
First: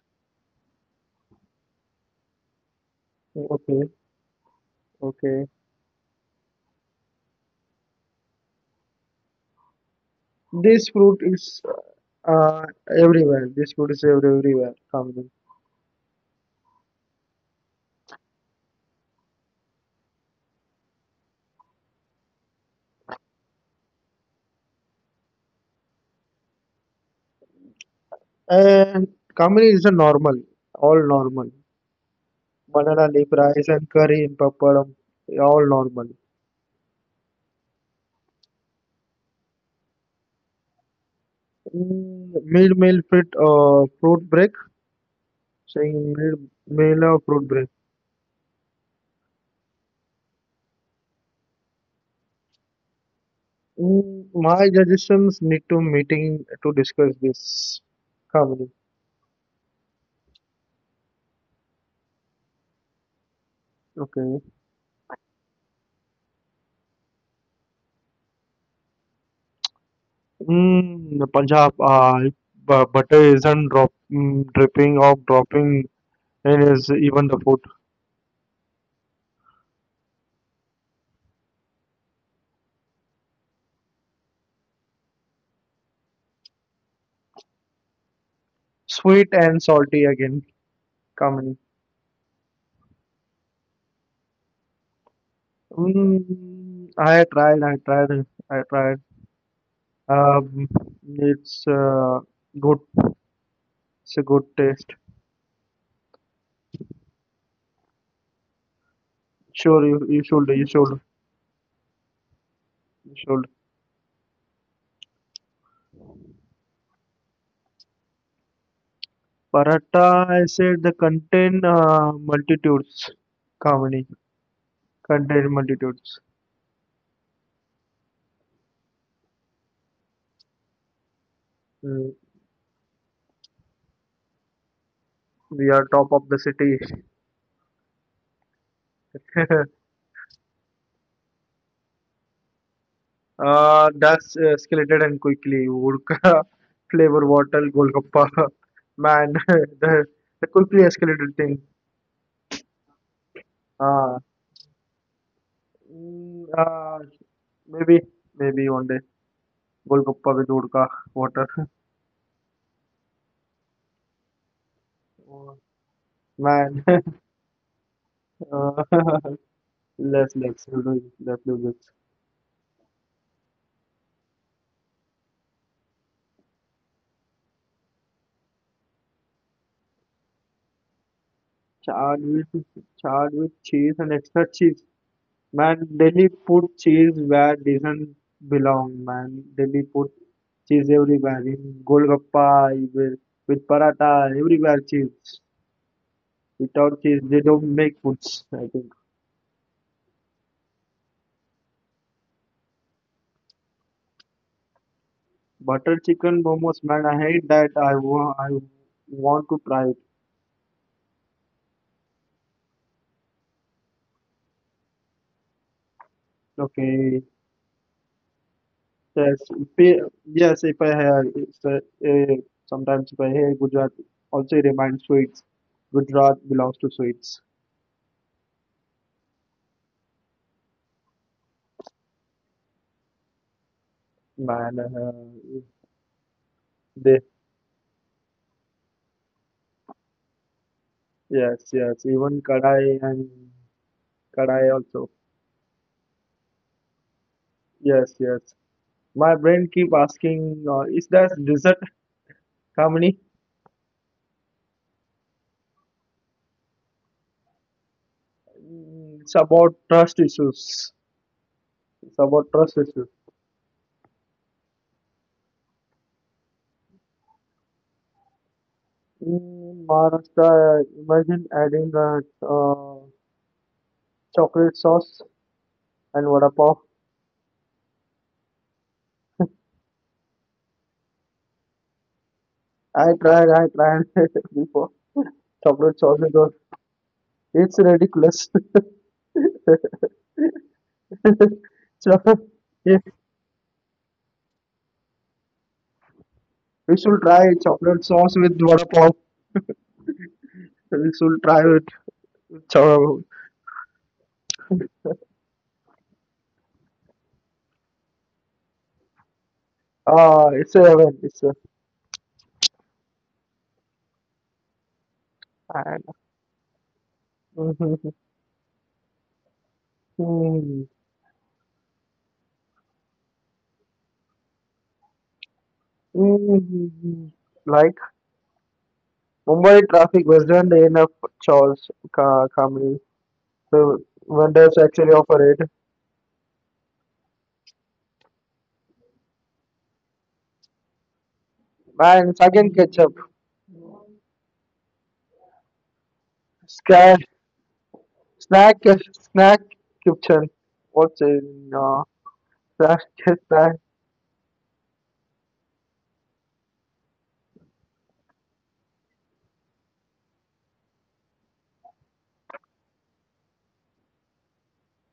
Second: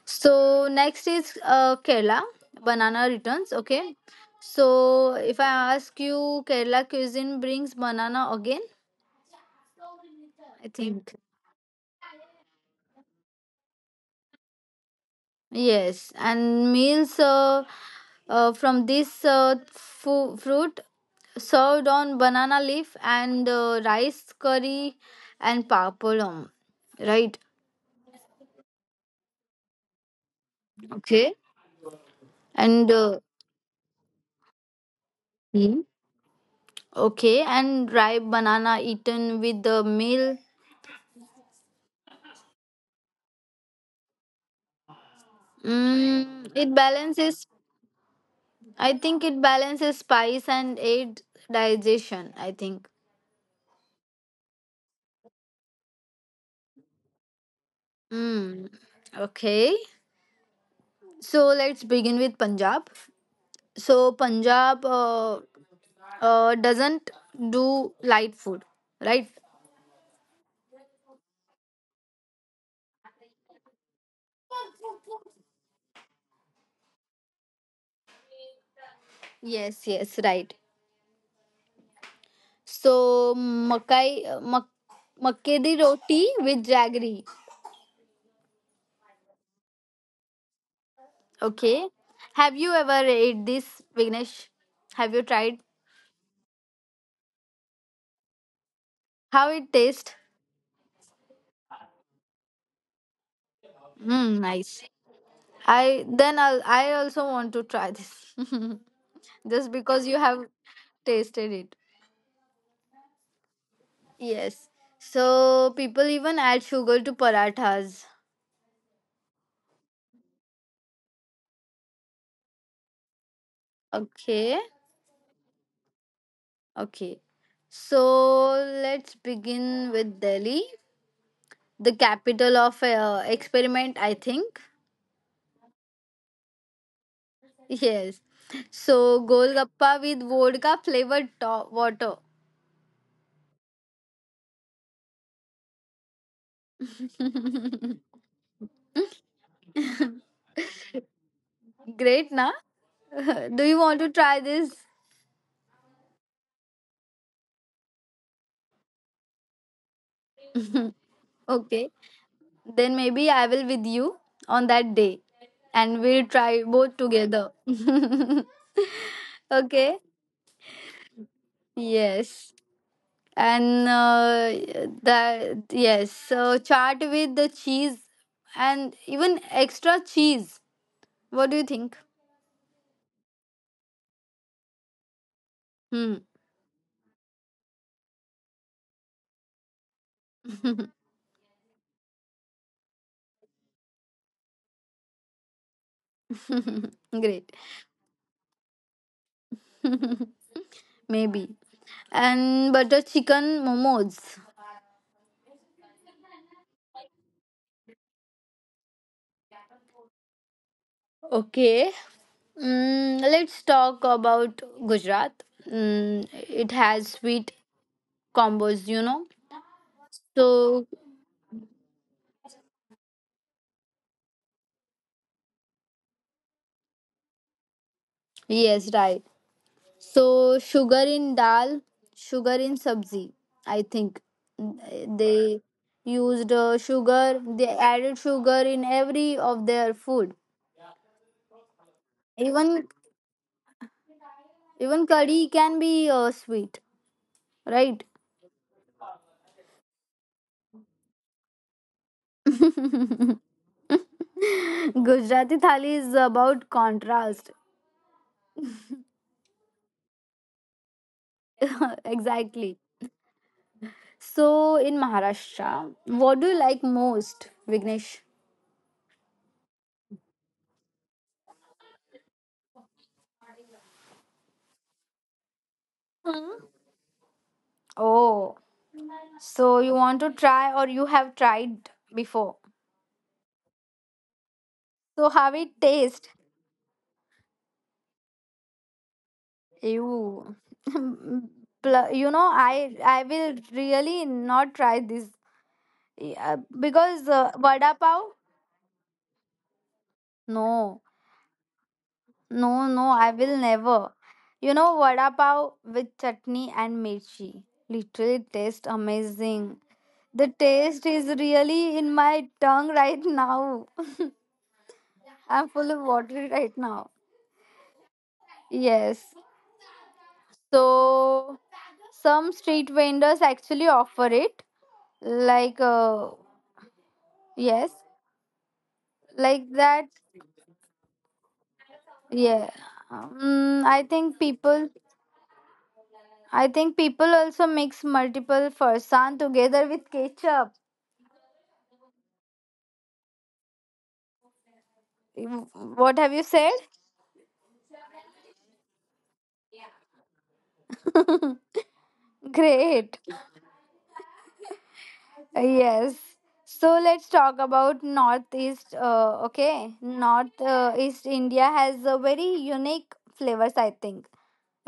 Speaker 1: So next is uh, Kerala banana returns.
Speaker 2: Okay,
Speaker 1: Okay, so if
Speaker 2: okay.
Speaker 1: I ask you, Kerala cuisine brings banana again. I
Speaker 2: This fruit
Speaker 1: think.
Speaker 2: is uh, everywhere. This fruit is ev- everywhere. Kamini.
Speaker 1: Yes, and meals uh, uh, from this uh, fu- fruit served on banana leaf and uh, rice curry and papalam, right?
Speaker 2: And Kamini is a normal, all
Speaker 1: Okay,
Speaker 2: normal.
Speaker 1: and
Speaker 2: Banana
Speaker 1: uh,
Speaker 2: leaf rice and curry in papadam, all
Speaker 1: hmm.
Speaker 2: normal.
Speaker 1: Okay, and ripe banana eaten with the meal.
Speaker 2: Mm, meal, meal, fruit, uh, fruit break. Saying meal,
Speaker 1: Mm, it
Speaker 2: meal or
Speaker 1: balances.
Speaker 2: fruit break.
Speaker 1: I think it balances spice and aid digestion. I think.
Speaker 2: Mm, my suggestions need to meeting to discuss this. Kamini.
Speaker 1: Mm, okay, so let's begin with Punjab. So
Speaker 2: Okay.
Speaker 1: Punjab uh, uh, doesn't do light food, right?
Speaker 2: Mm, Punjab, uh, bu- butter isn't drop, mm, dripping or dropping in is even the food.
Speaker 1: Yes, yes, right. So makai uh, mak, makke di roti with jaggery.
Speaker 2: Sweet and salty again, coming.
Speaker 1: Okay. Have you ever ate this, Vignesh? Have you tried?
Speaker 2: Mm, I tried, I tried, I tried.
Speaker 1: How it tastes?
Speaker 2: Um, it's uh, good, it's a
Speaker 1: Hmm,
Speaker 2: good
Speaker 1: nice.
Speaker 2: taste.
Speaker 1: I then I'll, I also want to try this. Just
Speaker 2: Sure, you,
Speaker 1: because you
Speaker 2: you
Speaker 1: have
Speaker 2: should, you should,
Speaker 1: tasted it.
Speaker 2: you should.
Speaker 1: Yes. So people even add sugar to parathas.
Speaker 2: Paratha, I said the contain uh, multitudes, comedy,
Speaker 1: Okay.
Speaker 2: contain multitudes.
Speaker 1: Okay. So let's begin with Delhi, the
Speaker 2: Mm,
Speaker 1: capital of uh, experiment, I think.
Speaker 2: we are top of the city.
Speaker 1: Yes. So Golgappa with vodka flavored to- water.
Speaker 2: Uh, that's uh, escalated and quickly. Vodka, flavor bottle, golgappa. Man, the, the quickly escalated thing.
Speaker 1: Great, na? Do you want
Speaker 2: Uh,
Speaker 1: to try this?
Speaker 2: mm, uh, maybe, maybe one day. Golgappa with vodka, water.
Speaker 1: Okay. Then maybe I will with you on that day
Speaker 2: Oh,
Speaker 1: and we'll try both
Speaker 2: man, uh,
Speaker 1: together. Okay.
Speaker 2: less legs, you know, less legs.
Speaker 1: Yes. And uh, that, yes, so chart with the cheese and even extra cheese, what do you think?
Speaker 2: Charred with, charred with cheese and extra cheese.
Speaker 1: Hmm.
Speaker 2: Man, Delhi put cheese where doesn't belong. Man, Delhi put cheese everywhere. In Golgappa, with, with paratha, everywhere cheese.
Speaker 1: Great.
Speaker 2: Without cheese, they don't make foods. I think
Speaker 1: Maybe, and butter chicken momos.
Speaker 2: butter chicken momos. Man, I hate that. I want. I want to try it.
Speaker 1: Okay. Mm, let's talk about Gujarat. Mm, it has sweet
Speaker 2: Okay.
Speaker 1: combos, you know.
Speaker 2: Yes. Pe-
Speaker 1: So
Speaker 2: yes. If I have, it's, uh, eh, sometimes if I hear Gujarat, also it reminds sweets. Gujarat belongs to sweets.
Speaker 1: yes, right. So sugar in dal, sugar in sabzi. I think
Speaker 2: Man,
Speaker 1: they
Speaker 2: uh,
Speaker 1: used uh, sugar. They
Speaker 2: they
Speaker 1: added sugar in every of their food.
Speaker 2: Yes, yes. Even
Speaker 1: Even,
Speaker 2: Kadai and
Speaker 1: even
Speaker 2: Kadai
Speaker 1: curry
Speaker 2: also.
Speaker 1: can be uh, sweet, right?
Speaker 2: Yes, yes. My brain keep asking, uh, is that dessert,
Speaker 1: Gujarati
Speaker 2: Kamini?
Speaker 1: thali is about contrast.
Speaker 2: Mm, It's about trust issues. It's
Speaker 1: Exactly.
Speaker 2: about trust issues.
Speaker 1: So in Maharashtra, what do you like most, Vignesh?
Speaker 2: In Maharashtra, imagine adding a uh, chocolate sauce and vada pav.
Speaker 1: Oh, so you want to try, or you have tried before?
Speaker 2: I tried, I tried before.
Speaker 1: So how it
Speaker 2: Chocolate
Speaker 1: taste?
Speaker 2: sauce is all- It's ridiculous.
Speaker 1: You, you
Speaker 2: So,
Speaker 1: know, I I
Speaker 2: yeah,
Speaker 1: will really not try this. Yeah,
Speaker 2: we
Speaker 1: because
Speaker 2: should
Speaker 1: uh,
Speaker 2: try
Speaker 1: vada pav.
Speaker 2: chocolate sauce with vada pav.
Speaker 1: No,
Speaker 2: We should try with
Speaker 1: no, no. I
Speaker 2: Terrible.
Speaker 1: will never. You know, vada pav with chutney and mirchi. Literally, taste amazing. The
Speaker 2: Ah, it's a
Speaker 1: taste is
Speaker 2: seven. It's a
Speaker 1: really in my tongue right now. I'm full of
Speaker 2: And
Speaker 1: water right now. Yes. So some street vendors actually offer it like uh,
Speaker 2: like
Speaker 1: yes, like
Speaker 2: Mumbai
Speaker 1: that.
Speaker 2: traffic wasn't enough chores, ca-
Speaker 1: Yeah.
Speaker 2: calmly.
Speaker 1: um,
Speaker 2: So
Speaker 1: I think
Speaker 2: vendors
Speaker 1: people,
Speaker 2: actually offer it.
Speaker 1: I think people also mix multiple farsan together with ketchup.
Speaker 2: And second ketchup,
Speaker 1: What have you said?
Speaker 2: snack, snack, snack kitchen. What's in uh, snack,
Speaker 1: Great.
Speaker 2: snack?
Speaker 1: Yes. So let's talk about northeast uh, okay north uh, east India has a very unique flavors, I think,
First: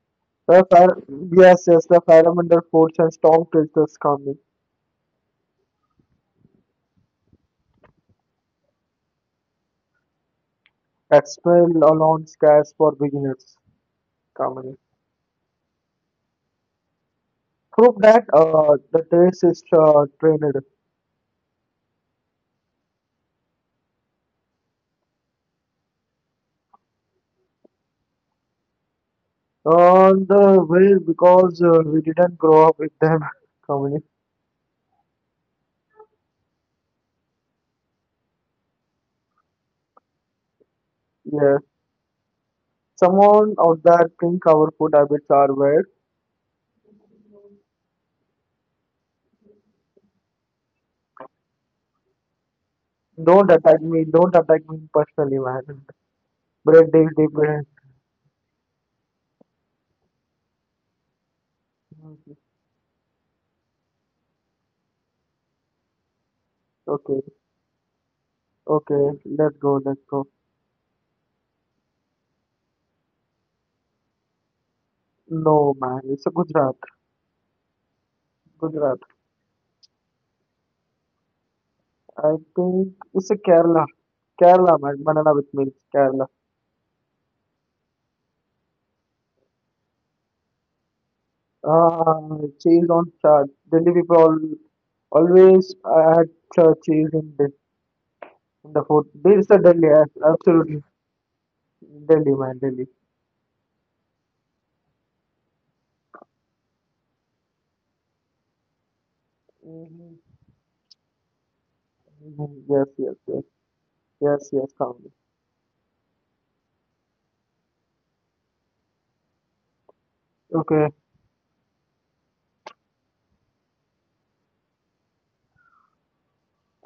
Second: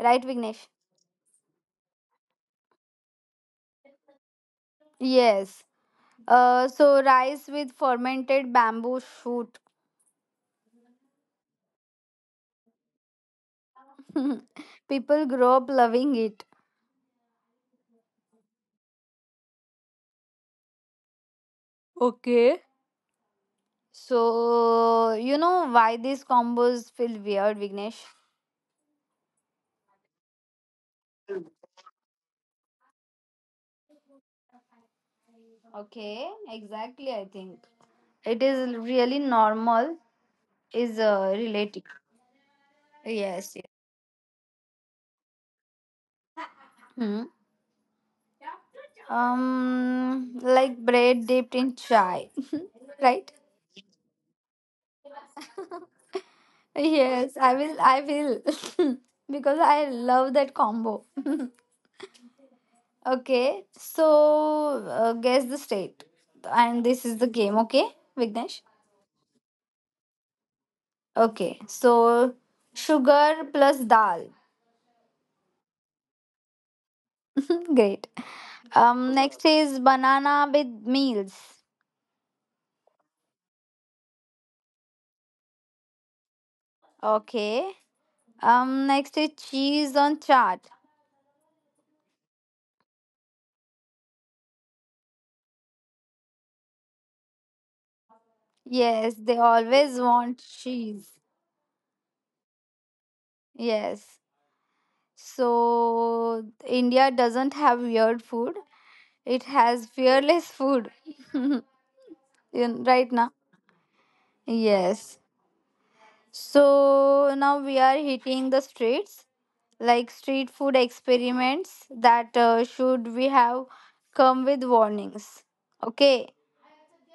Speaker 1: right,
Speaker 2: The
Speaker 1: Vignesh?
Speaker 2: fire, yes, yes, the fundamental force and storm filters coming.
Speaker 1: Yes. uh, so rice with fermented bamboo shoot.
Speaker 2: That smell alone scares for beginners. Comedy.
Speaker 1: People grow up loving it.
Speaker 2: Prove that uh, the taste is uh, trained
Speaker 1: Okay. So, you know why these combos feel weird, Vignesh?
Speaker 2: on the way because uh, we didn't grow up with them. Coming,
Speaker 1: Okay, exactly, I think. It is really normal, is uh,
Speaker 2: yeah.
Speaker 1: relative. Yes, yes.
Speaker 2: Someone out there think our food habits are weird.
Speaker 1: Hmm. Um, like bread dipped in chai, right?
Speaker 2: Don't attack me. Don't attack me personally, man. Bread is
Speaker 1: Yes, I will,
Speaker 2: different.
Speaker 1: I will, because I love that combo. Okay, so uh, guess the state. And this is the
Speaker 2: Okay,
Speaker 1: game, okay, Vignesh?
Speaker 2: okay. Let's go. Let's go.
Speaker 1: Okay, so sugar plus dal.
Speaker 2: No, man. It's a Gujarat.
Speaker 1: Great. Um,
Speaker 2: Gujarat.
Speaker 1: next is banana with meals.
Speaker 2: I think it's a Kerala. Kerala, man. Banana with milk. Kerala.
Speaker 1: Okay. Um, next is cheese on chart.
Speaker 2: Ah, cheese on church. Delhi people all, always add church cheese in the, in the
Speaker 1: Yes,
Speaker 2: food.
Speaker 1: they
Speaker 2: This is the
Speaker 1: always
Speaker 2: Delhi, yes,
Speaker 1: want
Speaker 2: absolutely.
Speaker 1: cheese.
Speaker 2: Delhi, man, Delhi.
Speaker 1: Yes. So India doesn't have weird food. It has
Speaker 2: Mhm,
Speaker 1: fearless food. You-
Speaker 2: mhm.
Speaker 1: right
Speaker 2: Yes,
Speaker 1: now.
Speaker 2: yes, yes, yes, yes,
Speaker 1: Yes.
Speaker 2: Kamini.
Speaker 1: So now we are hitting the streets, like street food
Speaker 2: Okay,
Speaker 1: experiments that uh, should we have come with warnings. Okay,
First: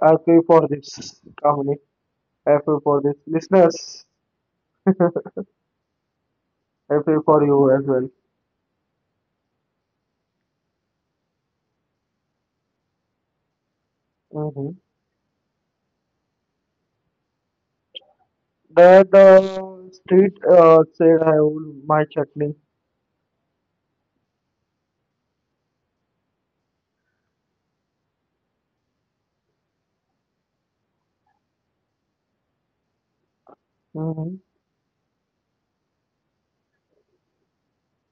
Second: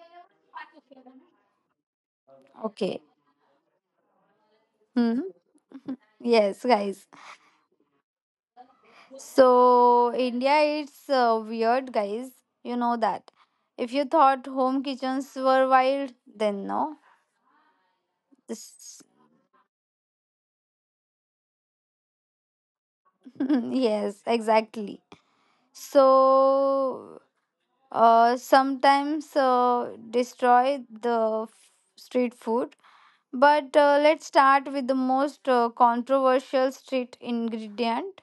Speaker 2: I pray for this, Kamini. I pray
Speaker 1: okay.
Speaker 2: for this. Listeners, I
Speaker 1: Hmm. Yes, guys.
Speaker 2: pray for you as well.
Speaker 1: So India, it's uh, weird, guys. You know that. If you thought home
Speaker 2: Mm-hmm.
Speaker 1: kitchens were wild, then no. This,
Speaker 2: The, the street uh, said I will my chutney.
Speaker 1: yes, exactly. So uh, sometimes uh, destroy the f- street food. But uh, let's
Speaker 2: Mm-hmm.
Speaker 1: start with the most uh, controversial street ingredient.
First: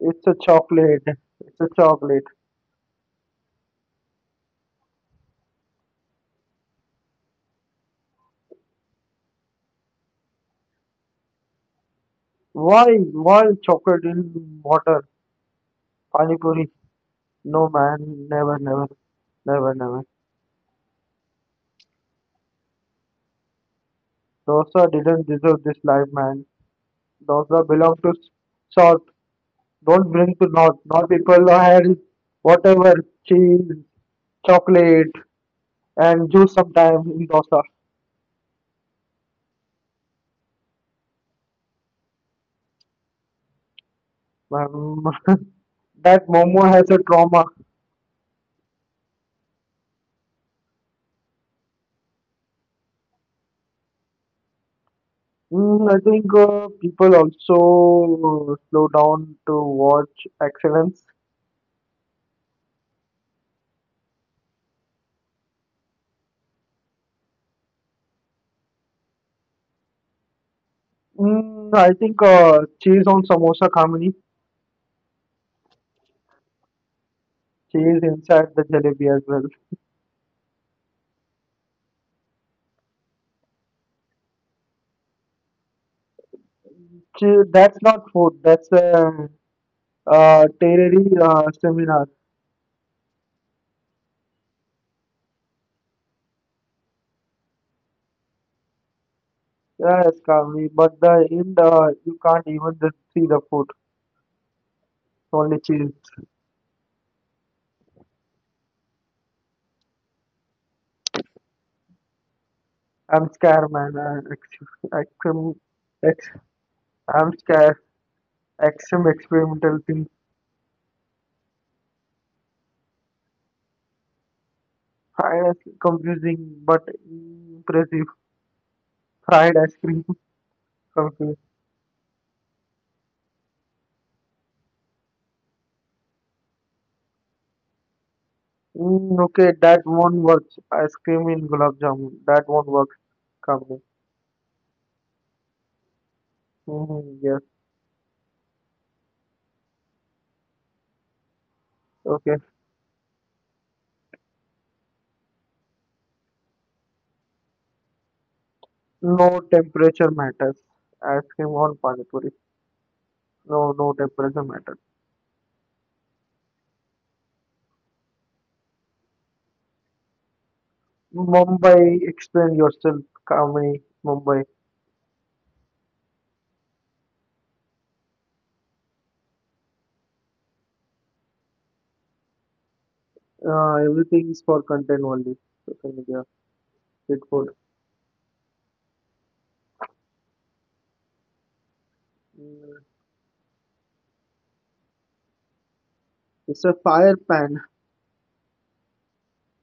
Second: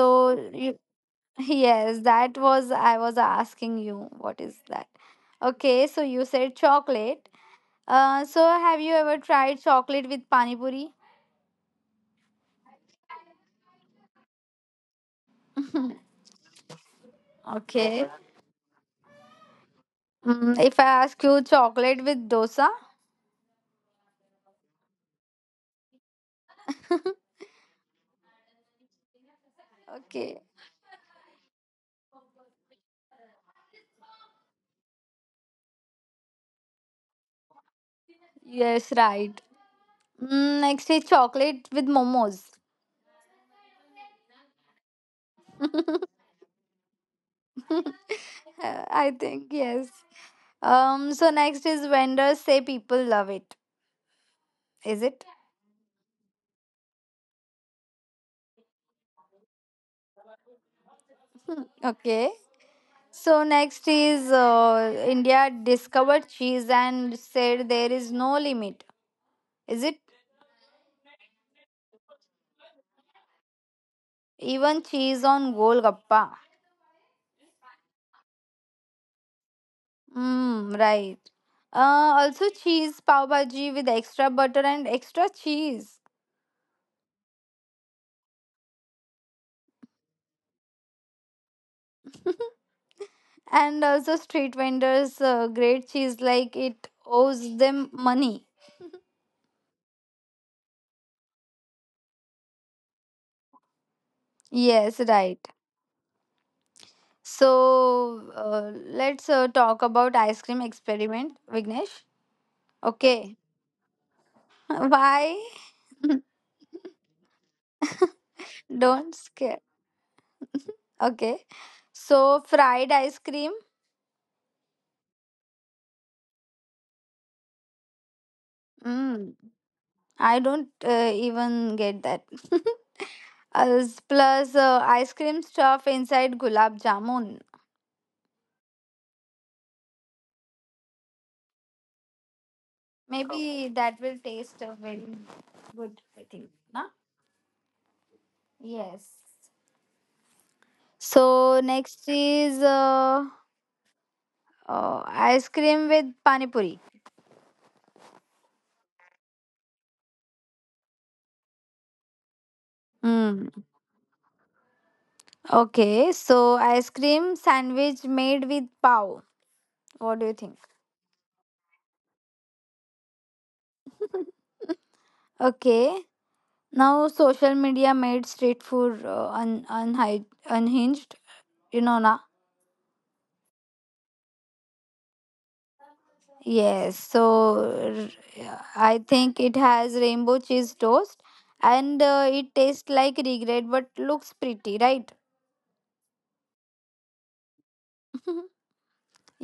Speaker 2: It's a
Speaker 1: you,
Speaker 2: chocolate. It's a
Speaker 1: yes,
Speaker 2: chocolate.
Speaker 1: that was I was asking you, what is that? Okay, so you said chocolate. Uh, so have you ever tried chocolate with pani puri?
Speaker 2: Why? Why chocolate in water? Pani puri? No, man.
Speaker 1: Okay.
Speaker 2: Never, never, never, never.
Speaker 1: Mm, if I ask you chocolate with dosa?
Speaker 2: Dosa didn't deserve this life, man. Dosa belong to South. Don't bring to
Speaker 1: Okay.
Speaker 2: North. North people have whatever cheese, chocolate, and juice sometimes in dosa.
Speaker 1: Yes, right. Mm, next is chocolate with momos.
Speaker 2: Um, that momo has a trauma.
Speaker 1: I think yes. Um. So next is vendors say people love it. Is it
Speaker 2: Mm, I think uh, people also slow down to watch excellence.
Speaker 1: okay? So next is uh, India discovered cheese and said there is no limit. Is it
Speaker 2: Mm, I think uh, cheese on samosa khamri,
Speaker 1: even cheese on golgappa?
Speaker 2: cheese inside the jalebi as well.
Speaker 1: Mm, right. Uh, also cheese pav bhaji with extra butter and extra cheese.
Speaker 2: Cheese, that's not food, that's a uh, tereri uh, seminar.
Speaker 1: And also, street vendors' uh, great cheese, like it owes them money.
Speaker 2: Yes, khamri, but the in the you can't even just see the food,
Speaker 1: Yes,
Speaker 2: only
Speaker 1: right.
Speaker 2: cheese.
Speaker 1: So uh, let's uh, talk about ice cream experiment, Vignesh.
Speaker 2: I'm
Speaker 1: Okay.
Speaker 2: scared, man. I, ex,
Speaker 1: Why?
Speaker 2: ex, I'm scared. Extreme
Speaker 1: Don't
Speaker 2: experimental
Speaker 1: scare.
Speaker 2: thing.
Speaker 1: Okay. So fried ice cream.
Speaker 2: Fried ice cream, confusing but impressive. Fried
Speaker 1: Mm,
Speaker 2: ice cream,
Speaker 1: I don't
Speaker 2: confusing.
Speaker 1: uh, even get that. As- Plus uh, ice cream stuff inside gulab jamun.
Speaker 2: Mm, okay, that won't work. Ice cream in gulab jamun. That won't work, Kamini.
Speaker 1: Maybe that will taste uh, very good, I think.
Speaker 2: Mm,
Speaker 1: Na?
Speaker 2: yes,
Speaker 1: Yes. So
Speaker 2: okay.
Speaker 1: next is uh, uh, ice cream with pani puri.
Speaker 2: No temperature matters. Ice cream on pani puri. No, no
Speaker 1: Mm.
Speaker 2: temperature matters.
Speaker 1: Okay, so ice cream sandwich made with pav. What do you think?
Speaker 2: Mumbai, explain yourself, Kamini. Mumbai.
Speaker 1: Okay, now social media made street food uh, un- unhi- unhinged. You know, na.
Speaker 2: Uh, everything is for content only. Social media,
Speaker 1: Yes,
Speaker 2: street food.
Speaker 1: so r- I think it has rainbow cheese toast and uh, it
Speaker 2: Mm,
Speaker 1: tastes like regret but looks pretty, right?
Speaker 2: it's a fire pan.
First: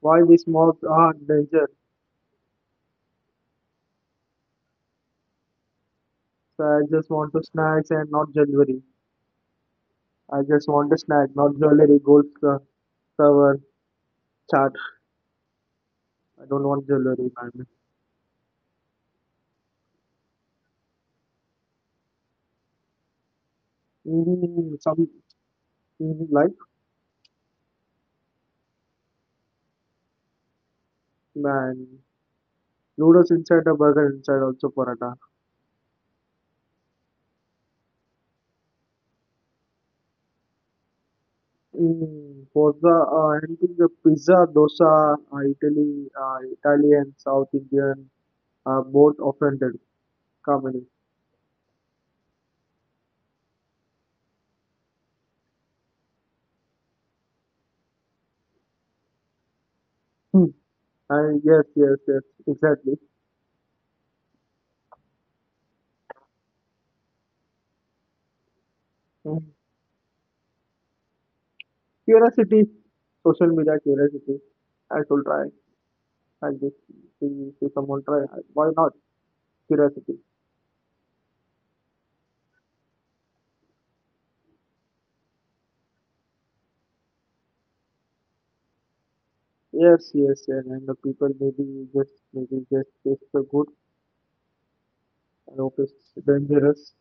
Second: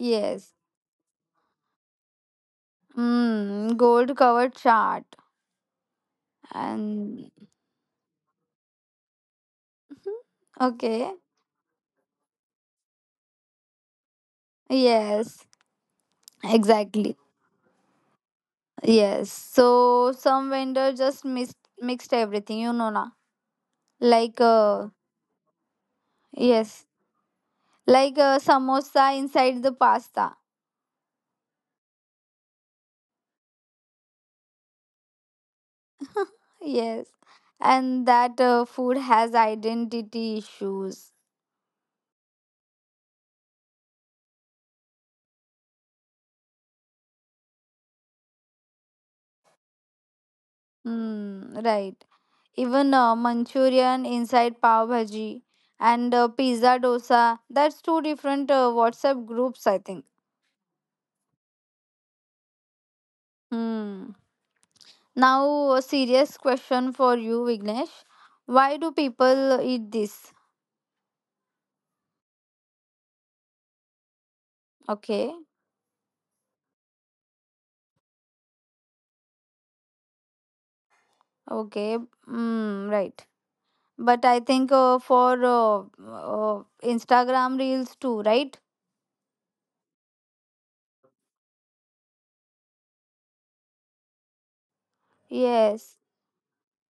Speaker 2: Why this mobs are danger?
Speaker 1: Mm, gold covered chart
Speaker 2: So I
Speaker 1: and
Speaker 2: just want to snacks and not jewelry. I just
Speaker 1: okay.
Speaker 2: want a snack, not jewelry, gold uh, cover, chart.
Speaker 1: Yes,
Speaker 2: I don't want
Speaker 1: exactly.
Speaker 2: jewelry, man.
Speaker 1: Yes. So some vendor just mixed mixed everything, you know na. Like uh
Speaker 2: Mm, some mm, like
Speaker 1: yes, like uh, samosa inside the pasta.
Speaker 2: man noodles inside a burger inside also paratha.
Speaker 1: Yes, and that uh, food has identity issues.
Speaker 2: Mm, for the uh, anything the pizza, dosa, uh, Italy, uh, Italian, South Indian, uh, both offended comedy.
Speaker 1: Mm, right. Even uh, Manchurian inside pav bhaji and uh, pizza dosa. That's two different uh, WhatsApp groups, I think.
Speaker 2: Hmm. And yes, yes, yes, exactly.
Speaker 1: Hmm. Now, a serious question for you, Vignesh. Why do
Speaker 2: Mm.
Speaker 1: people eat this?
Speaker 2: Curiosity, social media curiosity. I should
Speaker 1: Okay.
Speaker 2: try. I just see, see someone try. Why not curiosity?
Speaker 1: Okay. Mm, right. But I think uh, for uh, uh, Instagram reels too, right?
Speaker 2: Yes, yes, yes, and the people maybe just maybe just taste the good I hope
Speaker 1: Yes.
Speaker 2: it's dangerous.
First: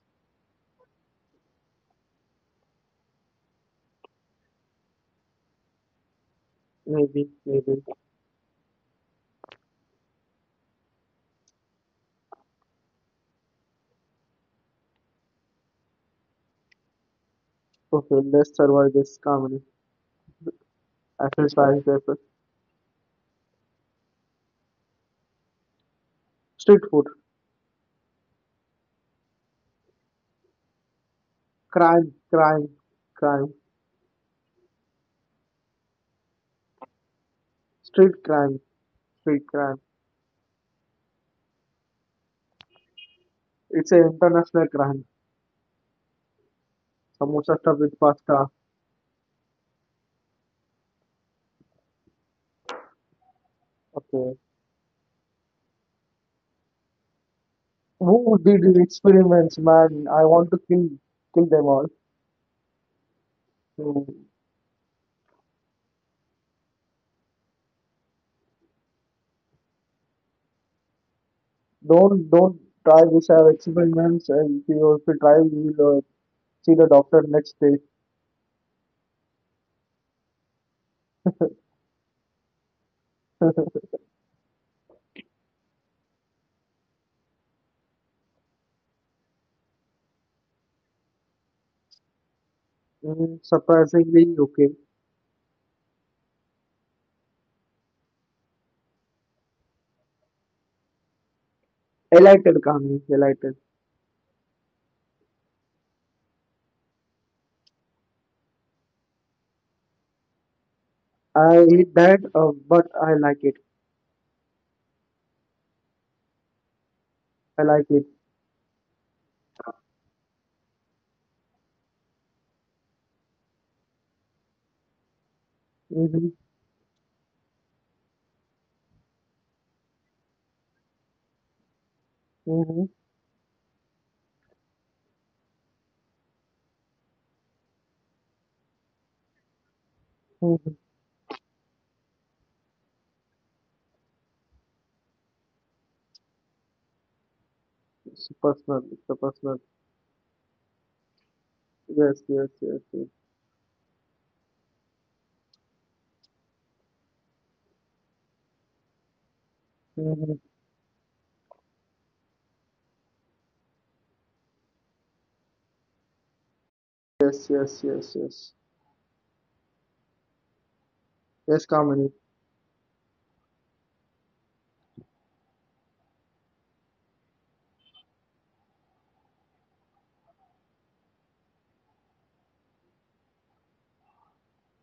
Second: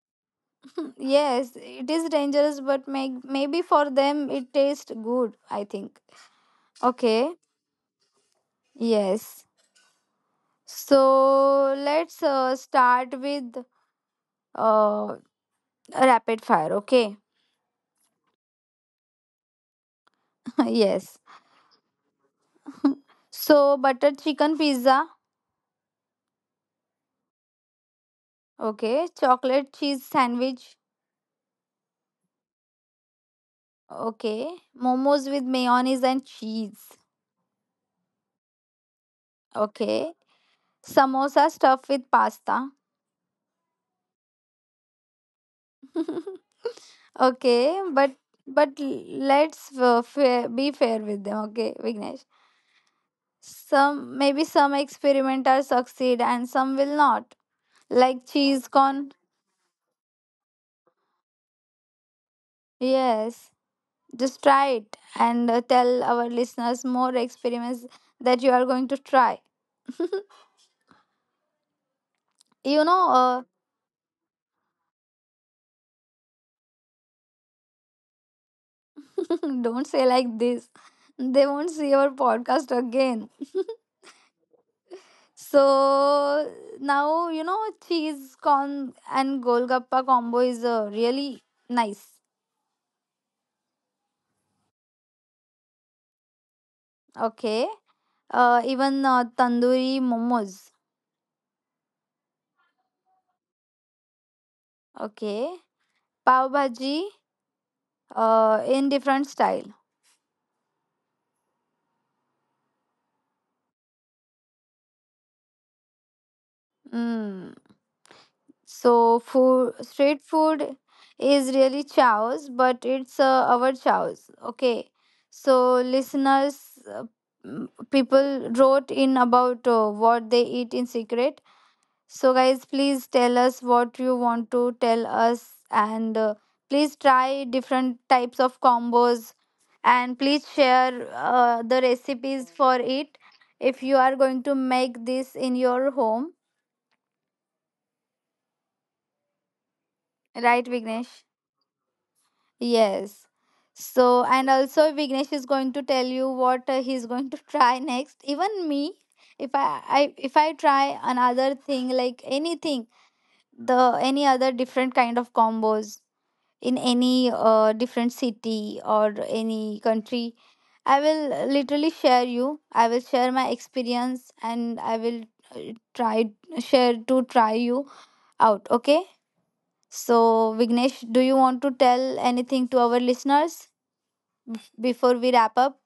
Speaker 1: Hmm, yes, it is dangerous, but may- maybe for them it tastes good, I think.
Speaker 2: Maybe,
Speaker 1: Okay,
Speaker 2: maybe.
Speaker 1: yes. So let's uh, start with uh, rapid fire, okay?
Speaker 2: Okay, let's survive this calmly.
Speaker 1: Yes.
Speaker 2: Exercise effort.
Speaker 1: So, butter chicken pizza,
Speaker 2: Street food.
Speaker 1: okay. Chocolate cheese sandwich,
Speaker 2: Crime, crime, crime.
Speaker 1: okay. Momos with mayonnaise and cheese,
Speaker 2: Street crime, street crime.
Speaker 1: okay. Samosa stuffed with pasta,
Speaker 2: It's an international crime. Samosa
Speaker 1: okay.
Speaker 2: stuff with
Speaker 1: But
Speaker 2: pasta.
Speaker 1: but let's uh, fair, be fair with them, okay, Vignesh? Some,
Speaker 2: Okay.
Speaker 1: maybe some experimenters succeed and some will not, like
Speaker 2: Who did
Speaker 1: cheese
Speaker 2: these
Speaker 1: con.
Speaker 2: experiments, man? I want to kill kill them all.
Speaker 1: Yes,
Speaker 2: So
Speaker 1: just try it and uh, tell our listeners more experiments that you are going to try.
Speaker 2: don't
Speaker 1: You
Speaker 2: don't
Speaker 1: know uh,
Speaker 2: try this have experiments and if you, if you try you will uh, see the doctor next day.
Speaker 1: don't say like this, they won't see our podcast again. So now you know cheese con and golgappa combo is uh, really nice.
Speaker 2: Mm, surprisingly okay.
Speaker 1: Okay. Uh, even uh, tandoori momos.
Speaker 2: Elated Kami, elated.
Speaker 1: Okay. Pav bhaji. Uh, in different style.
Speaker 2: I hate that, uh, but I like it.
Speaker 1: Mm.
Speaker 2: I like it.
Speaker 1: So food, street food is really chaos, but it's uh, our chaos. Okay. So listeners, uh,
Speaker 2: Mm-hmm,
Speaker 1: m- people wrote in about uh, what they eat in secret. So, guys, please tell us
Speaker 2: mm-hmm,
Speaker 1: what you want to tell us, and uh, please try different types of combos, and please share uh,
Speaker 2: mm-hmm.
Speaker 1: the recipes for it if you are going to make this in your home,
Speaker 2: It's personal, it's a personal.
Speaker 1: right, Vignesh?
Speaker 2: Yes,
Speaker 1: Yes.
Speaker 2: yes, yes, yes.
Speaker 1: So, and also Vignesh is going to tell you what uh, he's going to try next. Even me, if I, I if I try
Speaker 2: Mm-hmm.
Speaker 1: another thing like anything, the any other different kind of combos in any uh, different
Speaker 2: Yes,
Speaker 1: city
Speaker 2: yes,
Speaker 1: or
Speaker 2: yes, yes.
Speaker 1: any country, I will uh, literally share you,
Speaker 2: Yes,
Speaker 1: I will
Speaker 2: Kamini.
Speaker 1: share my experience, and I will uh, try share to try you out, okay? So Vignesh, do you want to tell anything to our listeners before we wrap up?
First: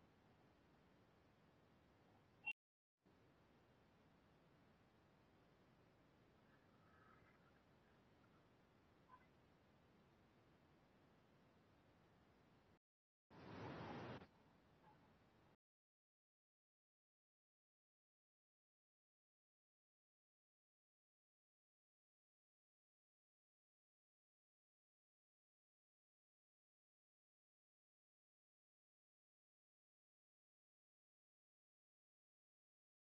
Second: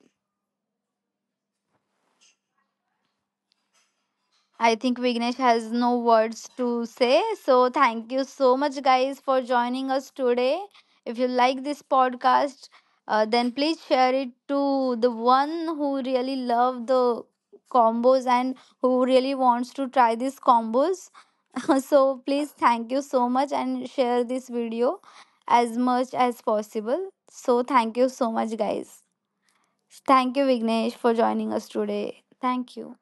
Speaker 1: I think Vignesh has no words to say. So, thank you so much, guys, for joining us today. If you like this podcast, uh, then please share it to the one who really love the combos and who really wants to try these combos. So, please, thank you so much and share this video as much as possible. So, thank you so much, guys. Thank you, Vignesh, for joining us today. Thank you.